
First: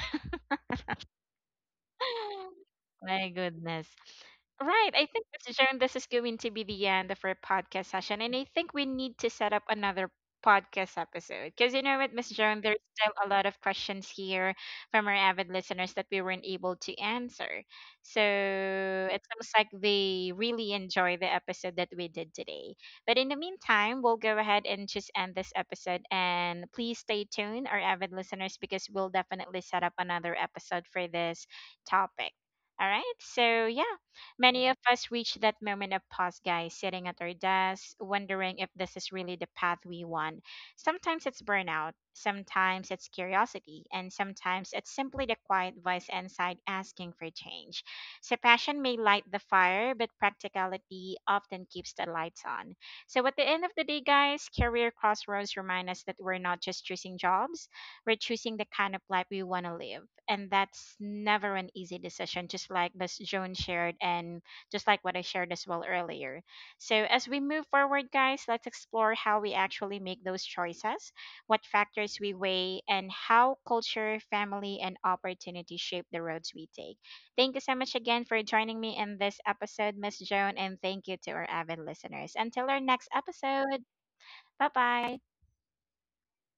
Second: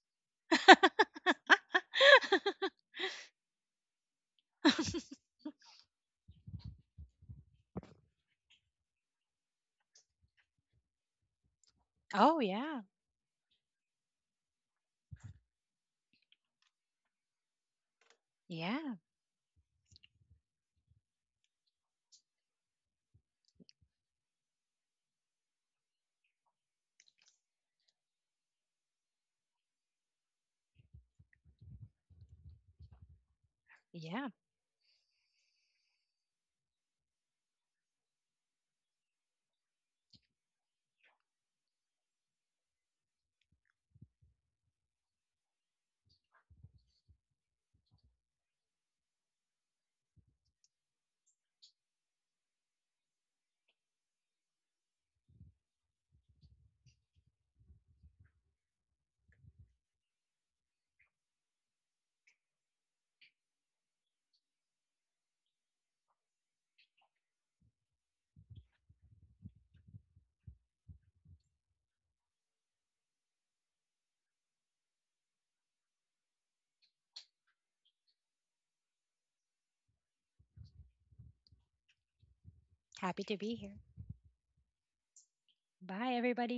A: My goodness. Right. I think, Mr. Sharon, this is going to be the end of our podcast session. And I think we need to set up another podcast episode. Because you know what, Mr.
B: Oh,
A: Sharon, there's
B: yeah.
A: still a lot of questions here from our avid listeners that we weren't able to answer. So
B: Yeah.
A: it seems like they really enjoy the episode that we did today. But in the meantime, we'll go ahead and just end this episode. And please stay tuned, our avid listeners, because we'll definitely set up another episode for this topic. All right. So, yeah,
B: Yeah.
A: many of us reach that moment of pause, guys, sitting at our desks, wondering if this is really the path we want. Sometimes it's burnout, sometimes it's curiosity, and sometimes it's simply the quiet voice inside asking for change. So, passion may light the fire, but practicality often keeps the lights on. So, at the end of the day, guys, career crossroads remind us that we're not just choosing jobs, we're choosing the kind of life we want to live. And that's never an easy decision, just like Miss Joan shared, and just like what I shared as well earlier. So as we move forward, guys, let's explore how we actually make those choices, what factors we weigh, and how culture, family, and opportunity shape the roads we take. Thank you so much again for joining me in this episode, Miss Joan, and thank you to our avid listeners. Until our next
B: Happy to be here.
A: episode, bye bye.
B: Bye, everybody.